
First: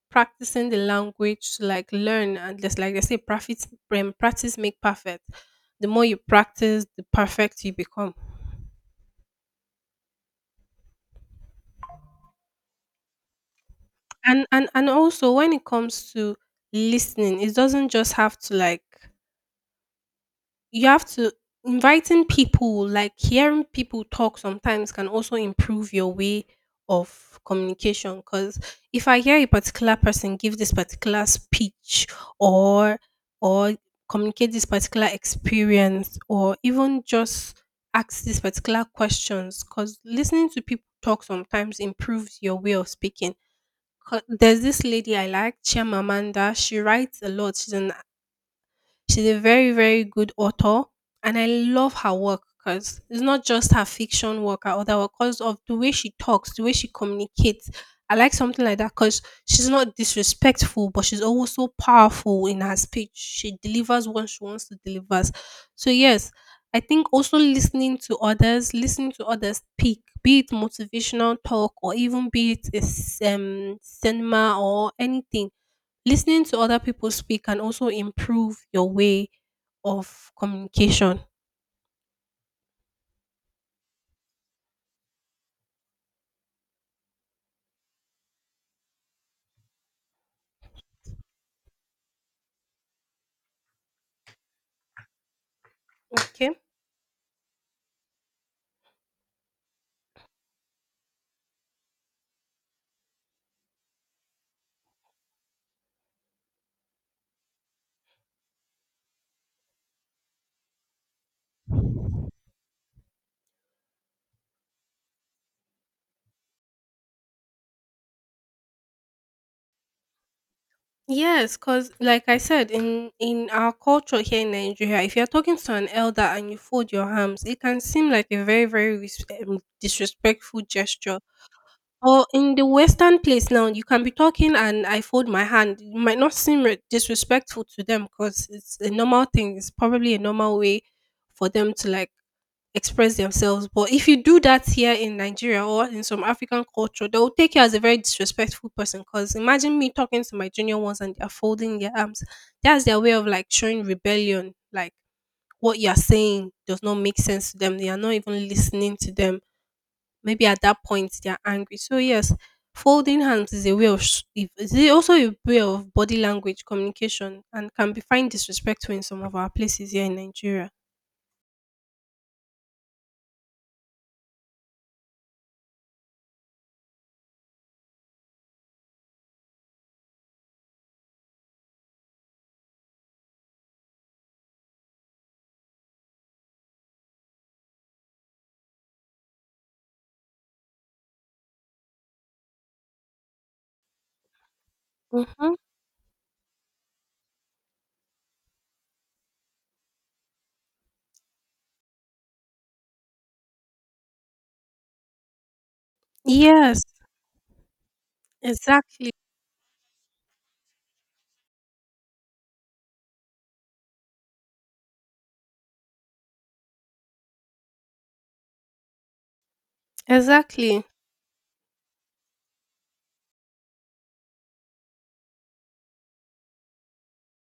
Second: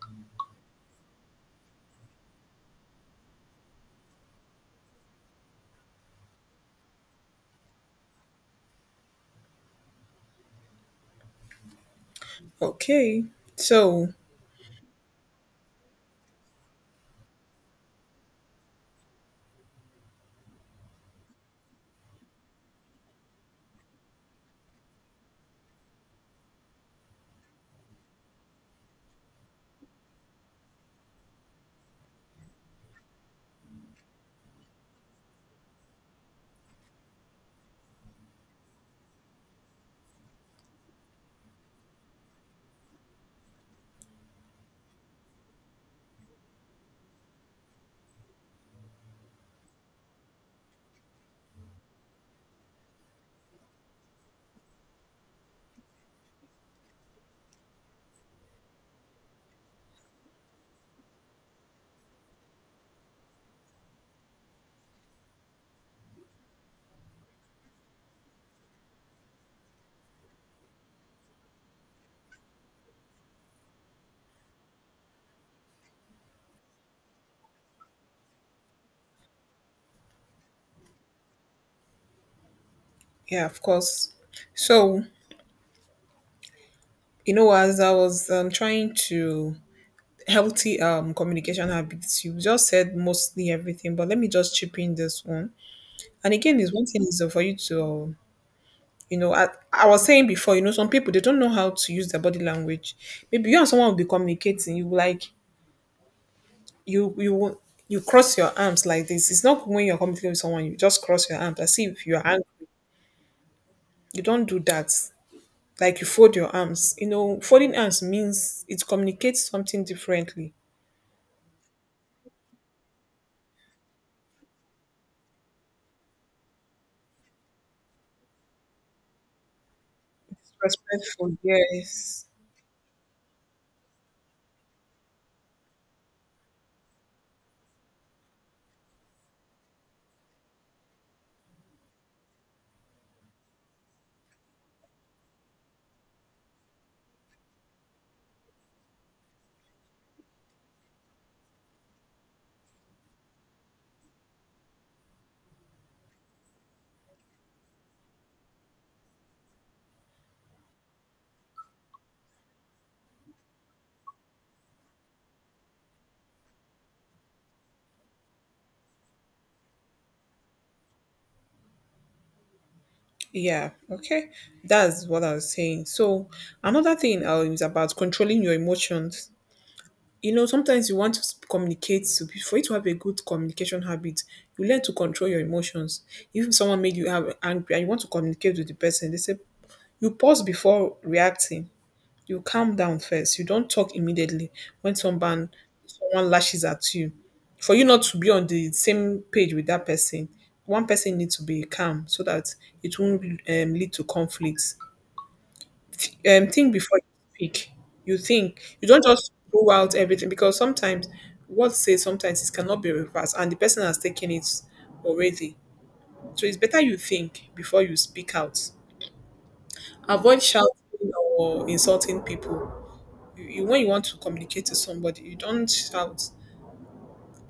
practicing the language to like learn and just like they say practice make perfect. The more you practice, the perfect you become.
Okay, so
And also when it comes to listening, it doesn't just have to like you have to inviting people, like hearing people talk sometimes can also improve your way of communication. Because if I hear a particular person give this particular speech or or communicate this particular experience or even just ask these particular questions, because listening to people talk sometimes improves your way of speaking. 'Cause there's this lady I like, Chimamanda. She writes a lot. She's a very, very good author, and I love her work because it's not just her fiction work, her other work, because of the way she talks, the way she communicates. I like something like that because she's not disrespectful, but she's always so powerful in her speech. She delivers what she wants to deliver. So yes, I think also listening to others speak, be it motivational talk or even be it is cinema or anything. Listening to other people speak can also improve your way of communication.
yeah, of course. So you know, as I was trying to healthy communication habits, you just said mostly everything, but let me just chip in this one. And
Okay.
again, is one thing is for you to, you know, I was saying before, you know, some people they don't know how to use their body language. Maybe you and someone will be communicating, you like you won't- you cross your arms like this. It's not when you're communicating with someone, you just cross your arms as if you are angry. You don't do that. Like you fold your arms. You know, folding arms means it communicates something differently.
Yes, because like I said, in our culture here in Nigeria, if you're talking to an elder and you fold your arms, it can seem like a very, very disrespectful gesture.
Respectful,
Or
yes.
in the Western place now, you can be talking and I fold my hand. It might not seem disrespectful to them because it's a normal thing. It's probably a normal way for them to like express themselves. But if you do that here in Nigeria or in some African culture, they'll take you as a very disrespectful person. Because imagine me talking to my junior ones and they're folding their arms. That's their way of like showing rebellion. Like what you're saying does not make sense to them. They are not even listening to them. Maybe at that point they are angry. So yes, folding hands is a way of is it also a way of body language communication and can be find disrespectful in some of our places here in Nigeria.
Yeah, okay, that's what I was saying. So another thing, is about controlling your emotions. You know, sometimes you want to communicate to for you to have a good communication habit, you learn to control your emotions. If someone made you have angry and you want to communicate with the person, they say you pause before reacting. You calm down first. You don't talk immediately when
Hmm.
someone lashes at you. For you not to be on the same page with that person, one person needs to be calm so that it won't, lead to conflicts. Think
Yes,
before you speak. You think, you don't
exactly.
just throw out everything, because sometimes what says sometimes it cannot be reversed, and the person has taken it already. So it's better you think before you speak out. Avoid shouting
Exactly.
or insulting people. When you want to communicate to somebody, you don't shout,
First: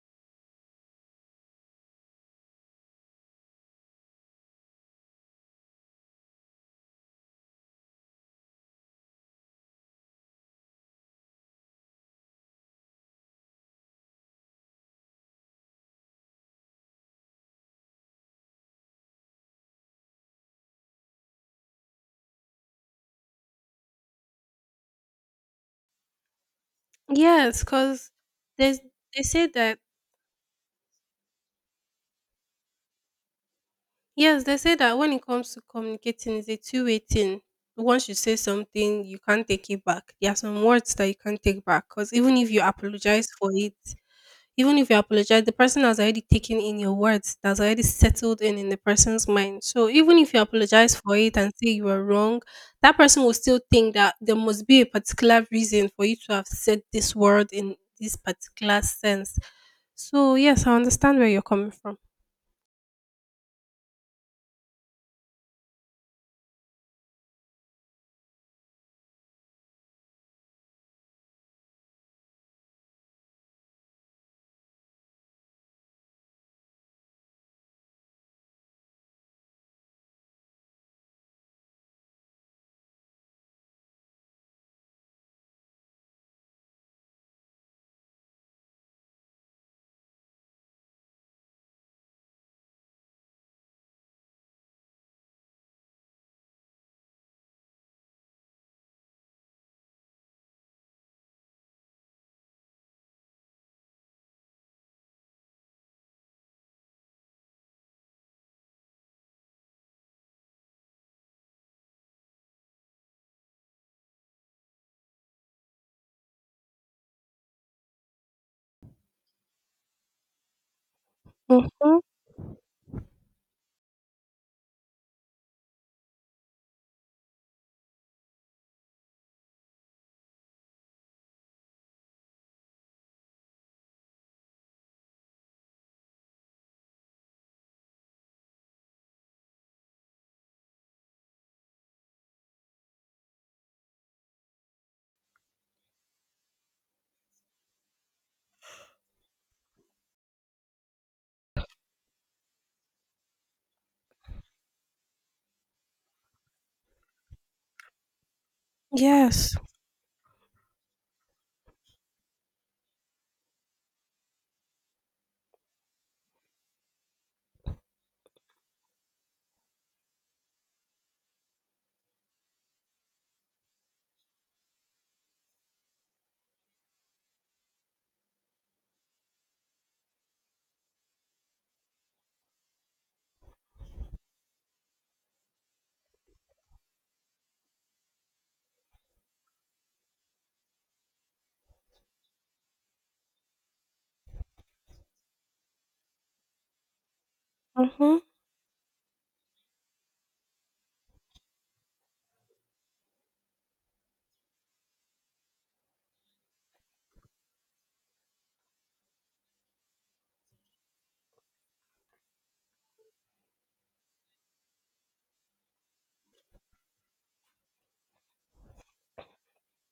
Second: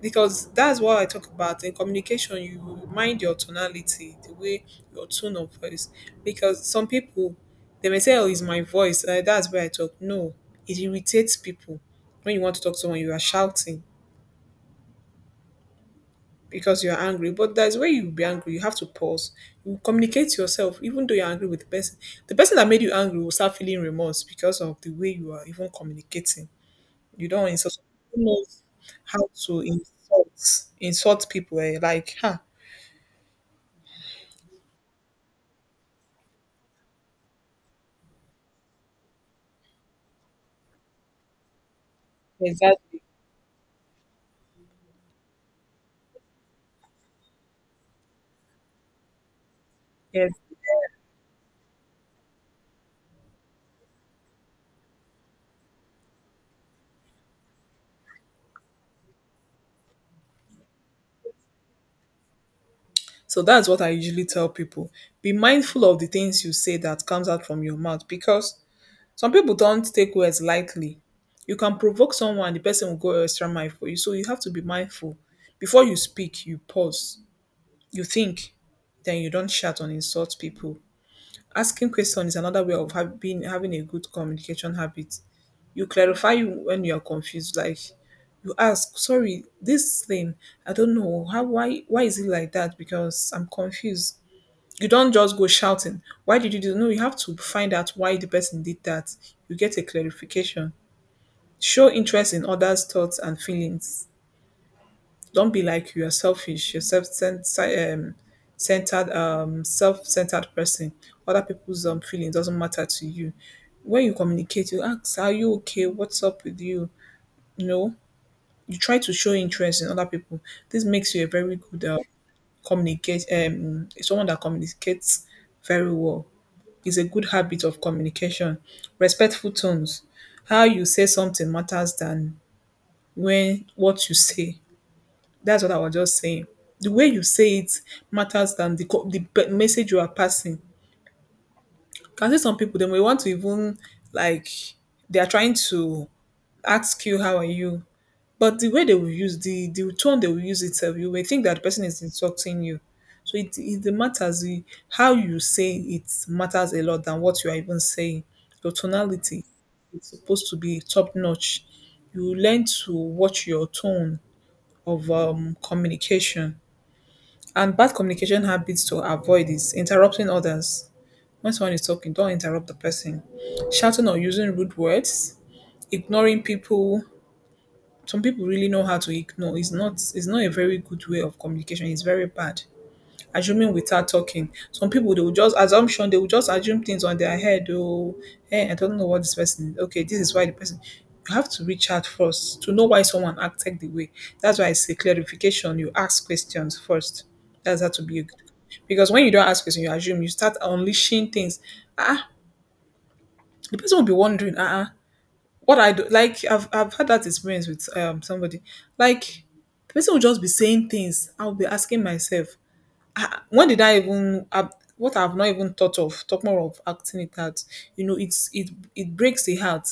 because that's what I talk about in communication. You mind your tonality, the way, your tone of voice, because some people they may say, "Oh, it's my voice. That's where I talk." No, it irritates people. When you want to talk to someone, you are shouting because you are angry, but that's where you will be angry. You have to pause. You communicate to yourself, even though you're angry with the person. The person that made you angry will start feeling remorse because of the way you are even communicating. You don't
Yes,
insult.
because
Who knows
there's they
how
say
to
that,
insult people? Eh? Like, huh?
yes, they say that when it comes to communicating, it's a two-way thing. Once you say something, you can't take it back. There are some words that you can't take back, because even if you
Exactly.
apologize for it, even if you apologize, the person has already taken in your words, that's already settled in the person's mind. So even
Yes.
if you apologize for it and say you were wrong, that person will still think that there must be a particular reason for you to have said this word in this particular sense. So yes, I understand where you're coming from.
So that's what I usually tell people. Be mindful of the things you say that comes out from your mouth, because some people don't take words lightly. You can provoke someone, the person will go extra mile for you. So you have to be mindful. Before you speak, you pause, you think, then you don't shout and insult people. Asking questions is another way of having a good communication habit. You clarify when you're confused. Like you ask, sorry, this thing, I don't know how, why is it like that, because I'm confused. You don't just go shouting, why did you do? No, you have to find out why the person did that. You get a clarification. Show interest in others thoughts and feelings. Don't be like you're selfish, you're self-centered, centered self-centered person. Other people's feelings doesn't matter to you. When you communicate, you ask, are you okay, what's up with you? No. You try to show interest in other people. This makes you a very good,
Mm-hmm.
communicate someone that communicates very well. It's a good habit of communication. Respectful tones. How you say something matters than when what you say. That's what I was just saying. The way you say it matters than the the message you are passing. Can see some people they may want to even like they are trying to ask you, how are you? But the way they will use the tone they will use itself, you may think that the person is insulting you. So it matters the, how you say it matters a lot than what you are even saying. Your tonality
Yes.
is supposed to be top notch. You learn to watch your tone of, communication. And bad communication habits to avoid is interrupting others. When someone is talking, don't interrupt the person. Shouting or using rude words, ignoring people, some people really know how to ignore. It's not a very good way of communication. It's very bad. Assuming without talking. Some people they will just assumption, they will just assume things on their head. Oh, hey, I don't know what this person is. Okay, this is why the person, you have to reach out first to know why someone acted the way. That's why I say clarification, you ask questions first. That's how to
Mm-hmm.
be a good, because when you don't ask questions, you assume, you start unleashing things. Ah, uh-uh. The person will be wondering, ah, uh-uh, what I do, like I've had that experience with somebody. Like the person will just be saying things. I'll be asking myself, "Ah, when did I even, what I've not even thought of, talk more of acting it out. You know, it's it breaks the heart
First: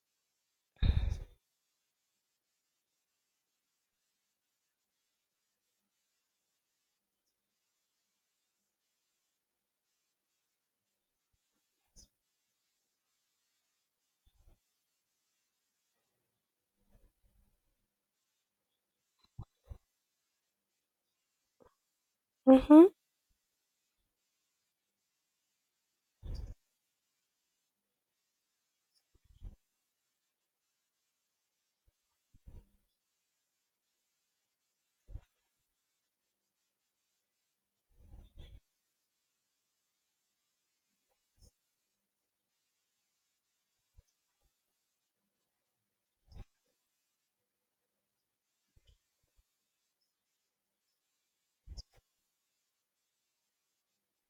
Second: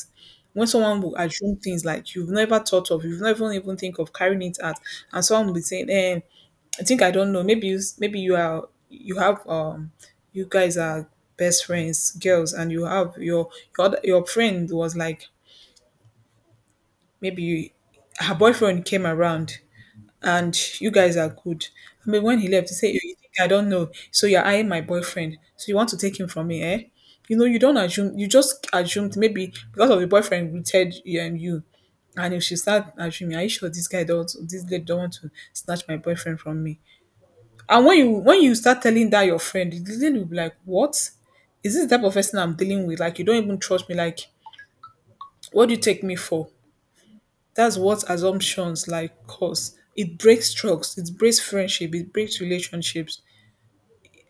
when someone will assume things like you've never thought of, you've never even think of carrying it out, and someone will be saying, eh, I think I don't know. Maybe you maybe you are, you have, you guys are best friends, girls, and you have your, your friend was like, maybe you, her boyfriend came around, and you guys are good. I mean, when he left, he
Mm-hmm.
said, "You think I don't know. So you're eyeing my boyfriend. So you want to take him from me, eh? You know, you don't assume, you just assumed maybe because of the boyfriend rooted you and you. And if she start assuming, are you sure this guy don't, this lady don't want to snatch my boyfriend from me? And when you start telling that your friend, the lady will be like, what? Is this the type of person I'm dealing with? Like you don't even trust me. Like what do you take me for? That's what assumptions like cause. It breaks trust, it breaks friendship, it breaks relationships.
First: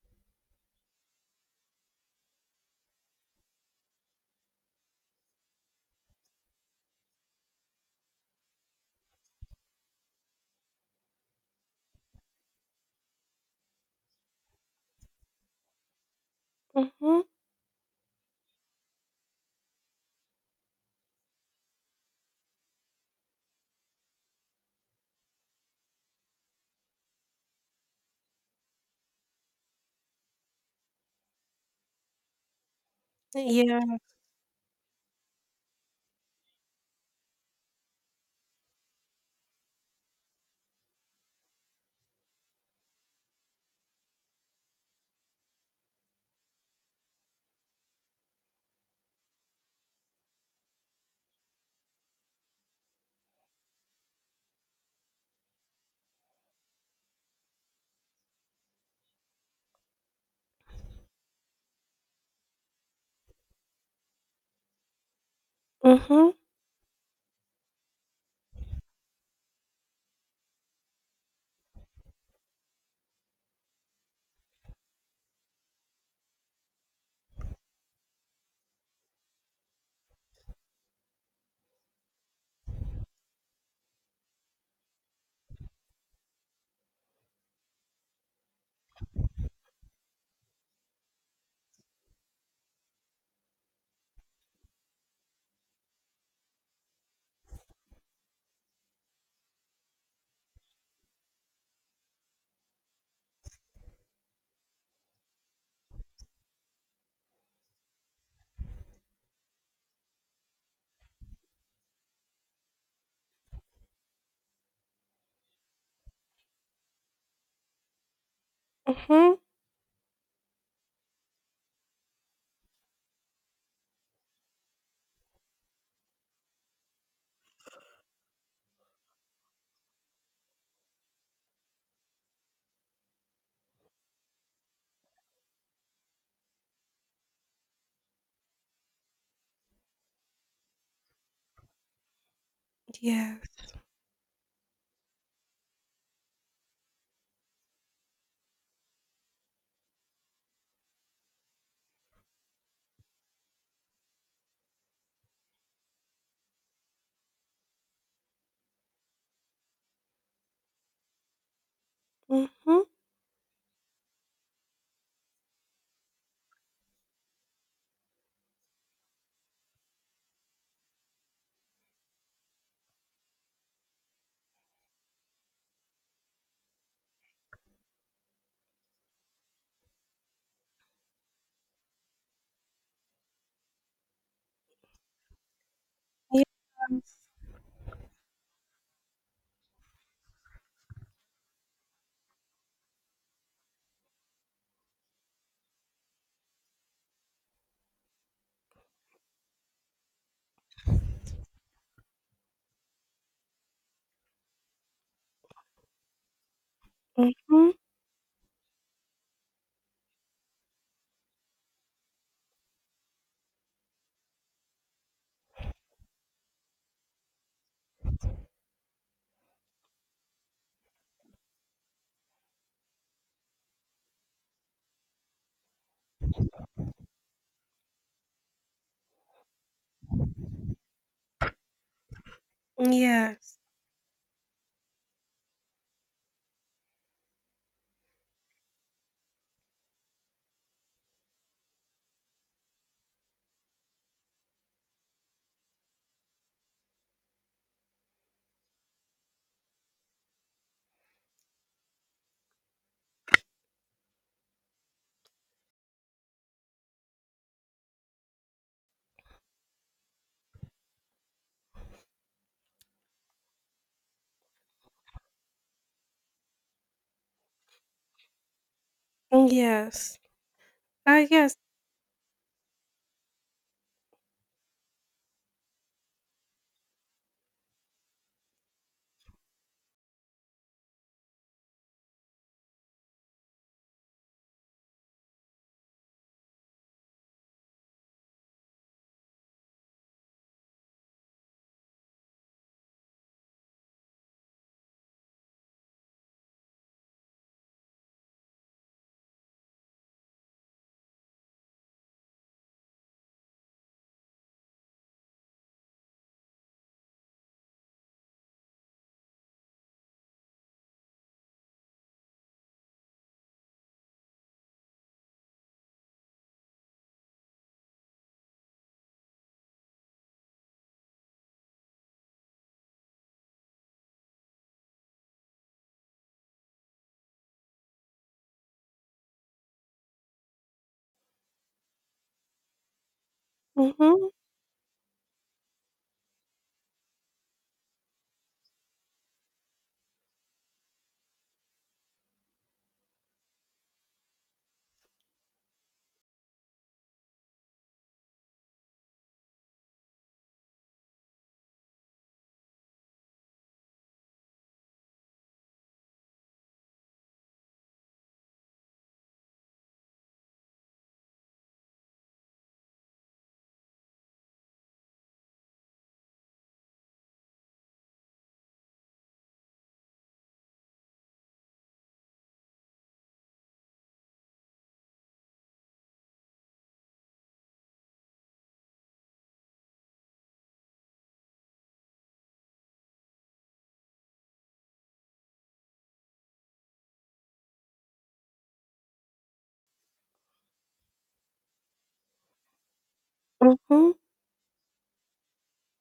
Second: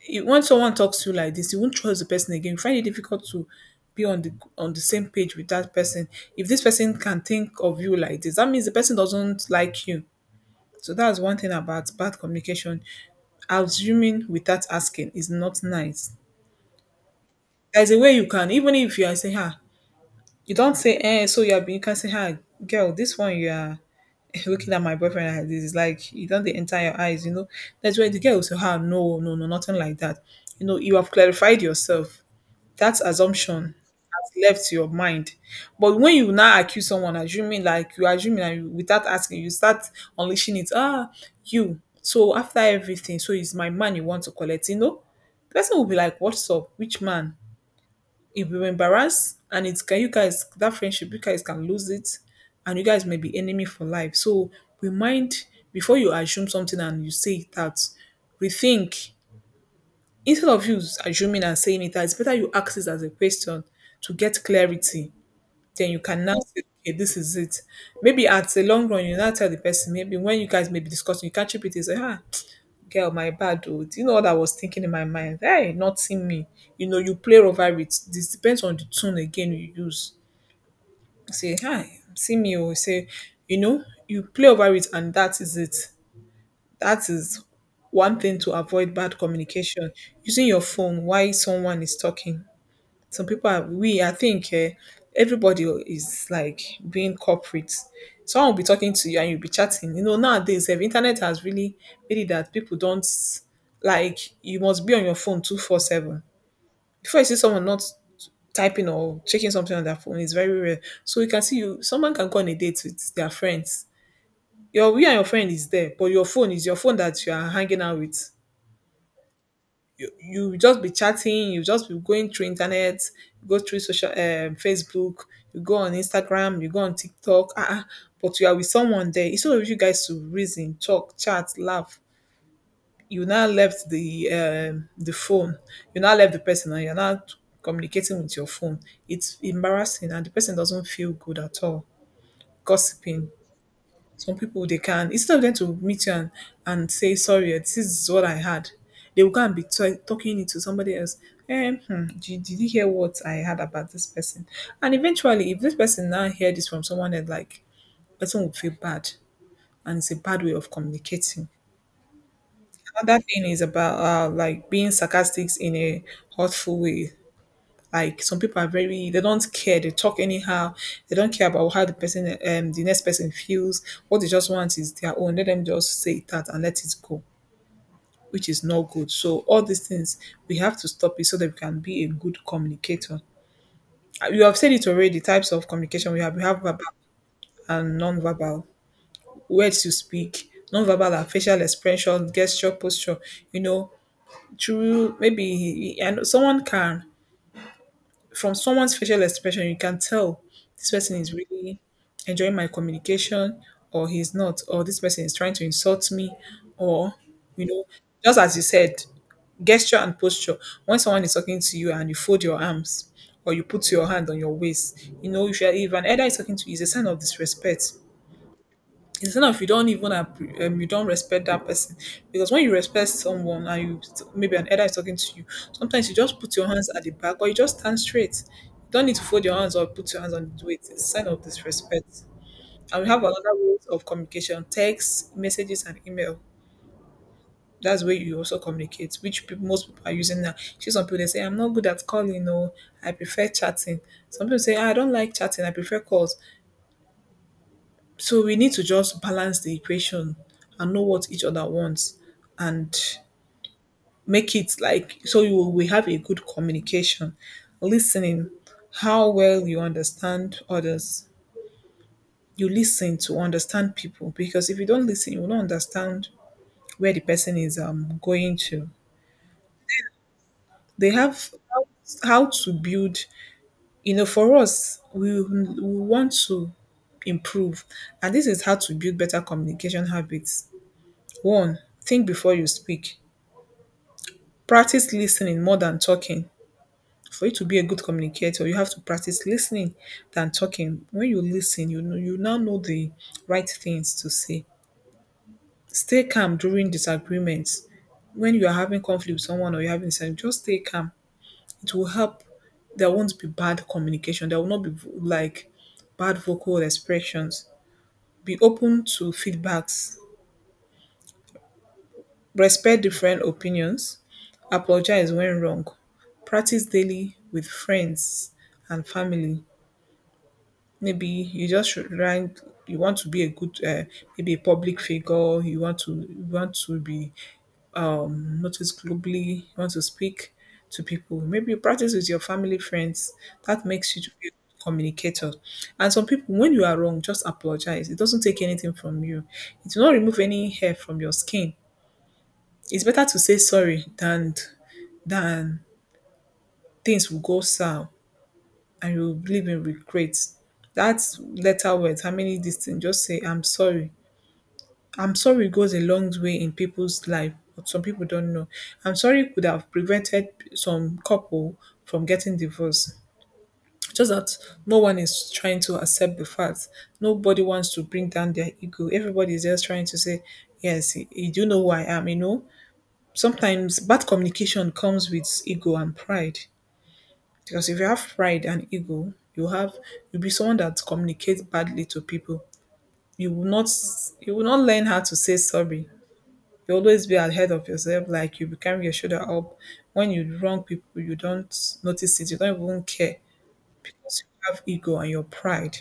It, when someone talks to you like this, you won't trust the person again. You find it difficult to be on the, on the same page with that person. If this person can think of you like this, that means the person doesn't like you. So that's one thing about bad communication. Assuming without asking is not nice.
Mm-hmm.
There's a way you can, even if you are saying, ha, you don't say eh," so you are being, you can say, ha, girl, this one you are looking at my boyfriend like this, it's like you don't they enter your eyes, you know. That's where the girl will say, ah, no, no, no, nothing like that. You know, you have clarified yourself. That assumption
Yeah.
has left your mind. But when you now accuse someone, assuming like you assuming and you, without asking, you start unleashing it. Ah, you. So after everything, so it's my man you want to collect, you know? The person will be like, what's up? Which man? If you embarrass and it's can you guys that friendship you guys can lose it and you guys may be enemy for life. So remind, before you assume something and you say it out, rethink. Instead of you assuming and saying it out, it's better you ask it as a question to get clarity. Then you can
Mm-hmm.
now say, okay, this is it. Maybe at the long run, you now tell the person, maybe when you guys may be discussing, you catch up with it, say, ah, girl, my bad oh. Do you know what I was thinking in my mind? Hey, nothing me. You know, you play over it. This depends on the tune again you use. Say, hi, see me oh. You say, you know, you play over it and that is it. That is one thing to avoid bad communication. Using your phone while someone is talking. Some people are we I think Everybody is like being corporate. Someone will be talking to you and you'll be chatting. You know, nowadays, if internet has really made it that people don't, like, you must be on your phone 24/7 before you see someone not typing or checking something on their phone. It's very rare. So you can see, you, someone can go on a date with their friends, your, you and your friend is there, but your phone is your phone that you are hanging out with.
Mm-hmm.
You just be chatting, you just be going through internet, go through social, Facebook, you go on Instagram, you go on TikTok, ah, ah, but you are with someone there. Instead of you guys to reason, talk, chat, laugh, you now left the phone, you now left the person, and you're not communicating with your phone. It's embarrassing, and the person doesn't feel good at all. Gossiping,
Yes.
some people they can, instead of them to meet you and say sorry, eh, this is what I had, they will go and be talking it to somebody else. Did you hear what I had about this person? And eventually, if this person now hear this from someone else, like, person will feel bad, and it's a bad way of communicating.
Mm-hmm.
Another thing is about like being sarcastic in a hurtful way. Like, some people are very, they don't care. They talk anyhow. They don't care about how the person, the next person feels. What they just want is their own. Let them just say that and let it go, which is not good. So all these things we have to stop it so that we can be a good communicator. You have said it already. Types of communication we have. We have verbal
Yes.
and non-verbal. Words you speak, non-verbal and facial expression, gesture, posture. You know, through maybe and someone can, from someone's facial expression, you can tell this person is really enjoying my communication, or he's not, or this person is trying to insult me, or, you
Mm-hmm.
know, just as you said, gesture and posture. When someone is talking to you and you fold your arms or you put your hand on your waist, you know, if, you're, if an elder is talking to you, it's a sign of disrespect. Instead of, you don't even you don't respect that person. Because when you respect someone and you, maybe an elder is talking to you, sometimes you just put your hands at the back, or you just stand straight. You don't need to fold your hands or put your hands on the weight. It's a sign of disrespect. And we have another
Yes.
way of communication, text messages and email. That's where you also communicate, which people, most people are using now. See, some people they say, I'm not good at calling, no, I prefer chatting. Some people say, "Ah, I don't like chatting, I prefer calls." So we need to just balance the equation and know what each other wants and make it like, so you, we have a good communication. Listening, how well you understand others. You listen to understand people, because if you don't listen, you will not understand where the person is going to.
Mm, yes.
They
Ah,
have
yes.
how to build, you know, for us, we want to improve. And this is how to build better communication habits. One, think before you speak. Practice listening more than talking. For you to be a good communicator, you have to practice listening than talking. When you listen, you know, you now know the right things to say. Stay calm during disagreements. When you are having conflict with someone or you're having disagreement, just stay calm. It will help. There won't be bad communication. There will not be like bad vocal expressions. Be open to feedbacks. Respect different opinions. Apologize when wrong. Practice daily with friends and family. Maybe you just should learn, you want to be a good maybe a public figure, you want to, you want to be noticed globally, you want to speak to people, maybe you practice with your family friends. That makes you
Mhm,
to be a good communicator. And some people, when you are wrong, just apologize, it doesn't take anything from you. It will not remove any hair from your skin. It's better to say sorry than than things will go sour and you will live in regret. That letter words, how many this thing, just say I'm sorry. I'm sorry goes a long way in people's life, but some people don't know. I'm sorry could have prevented some couple from getting divorced. Just that no one is trying to accept the fact. Nobody wants to bring down their ego. Everybody is just trying to say, yes, you do know who I am, you know. Sometimes bad communication comes with ego and pride. Because if you have pride and ego, you have, you'll be someone that communicates badly to people. You will not, you will not learn how to say sorry. You always be ahead of yourself, like you become your shoulder up. When you wrong people, you don't notice it, you don't even care.
mhm,
So you have ego and your pride.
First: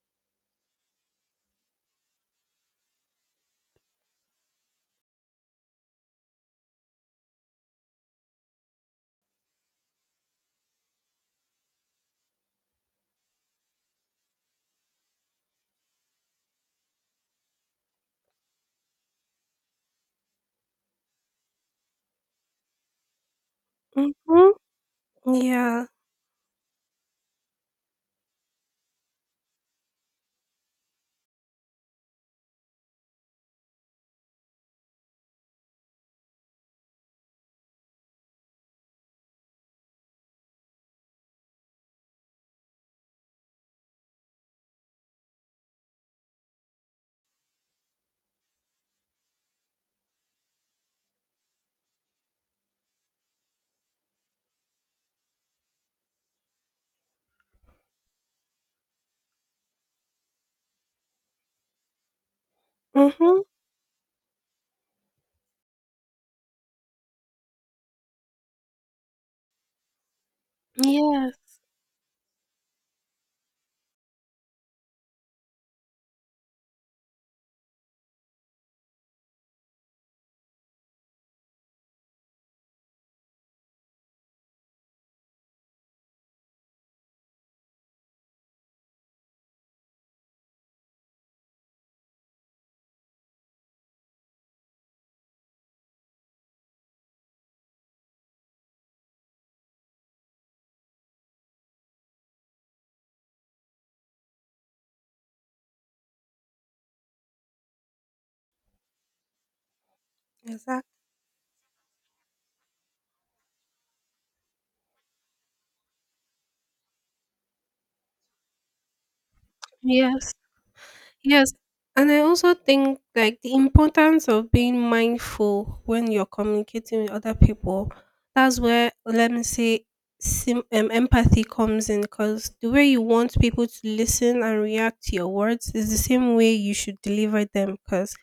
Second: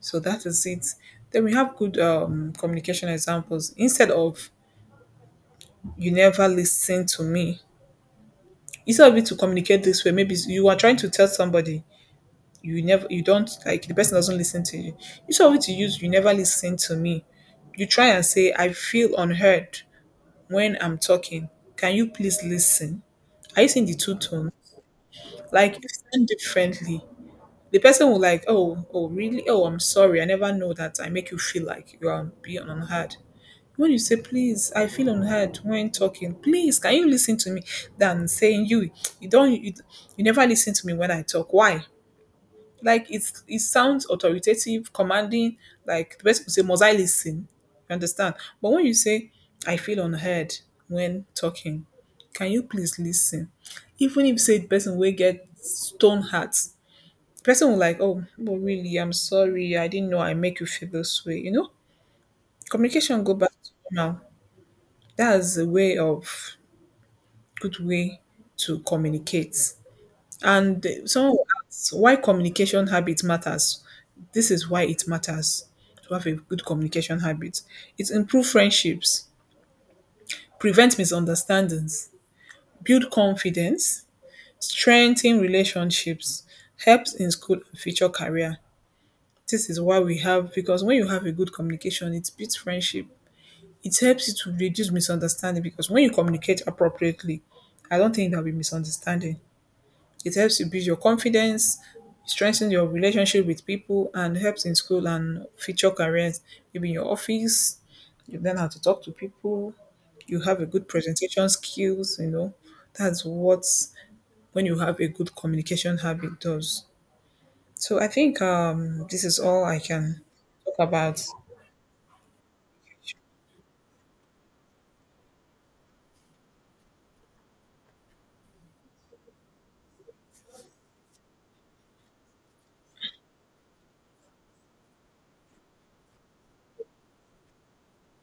So that is it. Then we have good communication examples. Instead of, you never listen to me, instead of you to communicate this way, maybe you are trying to tell somebody, you never, you don't, like the person doesn't listen to you. Instead of it to use "you never listen to me," you try and say, "I feel unheard when I'm talking. Can you please listen?" Are you seeing the two
mhm,
tone? Like if
yeah,
you sound differently, the person will like, "Oh, oh, really? Oh, I'm sorry. I never know that. I make you feel like you are being unheard." When you say, please, I feel unheard when talking. Please, can you listen to me? Than saying, you don't, you never listen to me when I talk. Why? Like, it's, it sounds authoritative, commanding. Like the person would say, must I listen? You understand? But when you say, I feel unheard when talking, can you please listen? Even if say, the person will get stone heart, the person will like, oh, but really, I'm sorry, I didn't know I make you feel this way. You know, communication go
mhm,
back to normal. That's a way of, good way to communicate. And someone
yes,
will ask why communication habit matters. This is why it matters to have a good communication habit. It improves friendships, prevents misunderstandings, build confidence, strengthen relationships, helps in school and future career. This is why we have, because when you have a good communication, it builds friendship, it helps you to reduce misunderstanding, because when you communicate appropriately, I don't think there'll be misunderstanding. It helps you build your confidence, strengthen your relationship with people, and helps in school and future careers. Maybe in your office, you learn how to talk to people, you have a good
exactly.
presentation skills, you know. That's what, when you have a good communication habit does. So I think this is all I can
Yes,
talk about.
yes. And I also think like the importance of being mindful when you're communicating with other people. That's where, let me say, empathy comes in, because the way you want people to listen and react to your words is the same way you should deliver them. Because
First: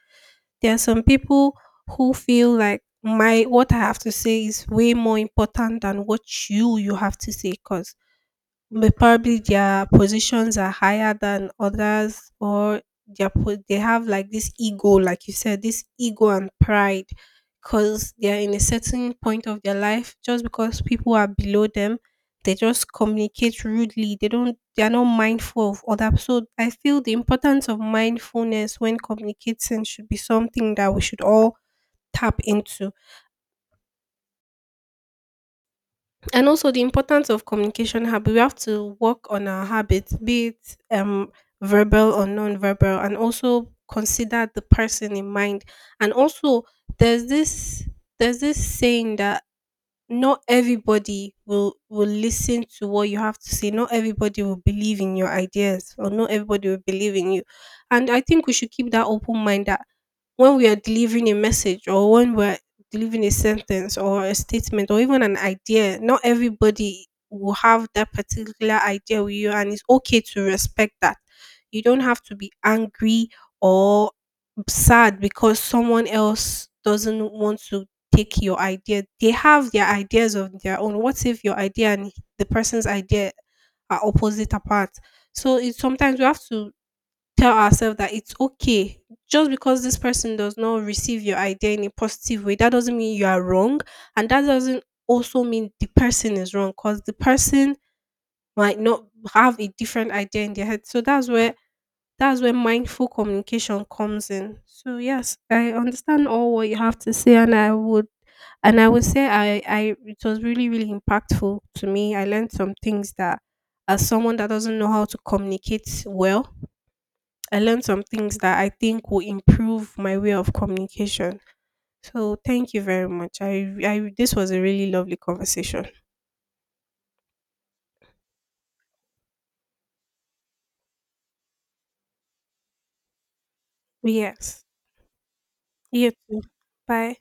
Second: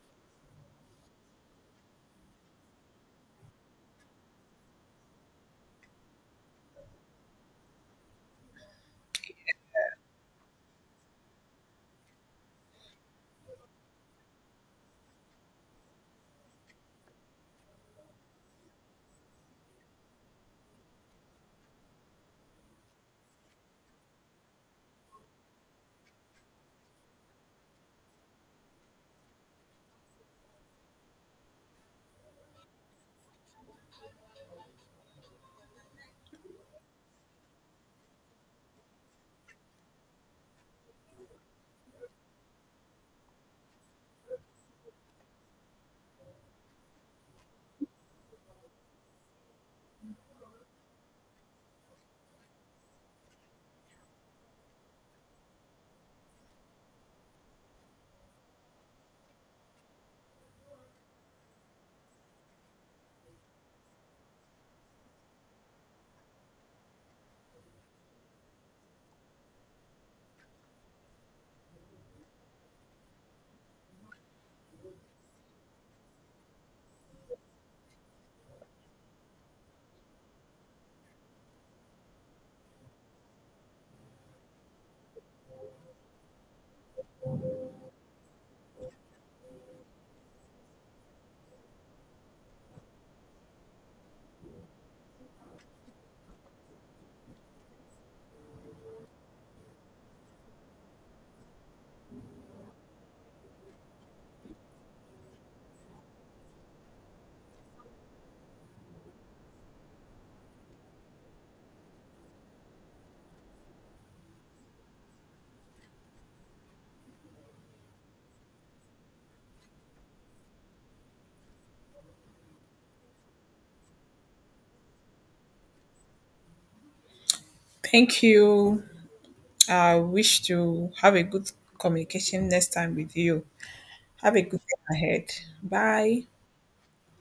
there are some people who feel like my what I have to say is way more important than what you have to say, because probably their positions are higher than others, or they have like this ego, like you said, this ego and pride. Because they are in a certain point of their life, just because people are below them, they just communicate rudely. They don't, they are not mindful of others. So I feel the importance of mindfulness when communicating should be something that we should all tap into. And also the importance of communication habit. We have to work on our habits, be it verbal or non-verbal, and also consider the person in mind. And also there's this saying that not everybody will listen to what you have to say. Not everybody will believe in your ideas, or not everybody will believe in you. And I think we should keep that open mind that when we are delivering a message, or when we're delivering a sentence or a statement or even an idea, not everybody will have that particular idea with you, and it's okay to respect that. You don't have to be angry or sad because someone else doesn't want to take your idea. They have their ideas of their own. What if your idea and the person's idea are opposite apart? So it's sometimes you have to tell ourselves that it's okay. Just because this person does not receive your idea in a positive way, that doesn't mean you are wrong. And that doesn't also mean the person is wrong, because the person might not have a different idea in their head. So that's where mindful communication comes in. So yes, I understand all what you have to say, and I would say, I it was really, really impactful to me. I learned some things that, as someone that doesn't know how to communicate well, I learned some things that I think will improve my way of communication. So thank you very much. I this was a really lovely conversation.
Thank you. I wish to have a good communication next time with you. Have a good
Yes.
day ahead.
You
Bye.
too. Bye.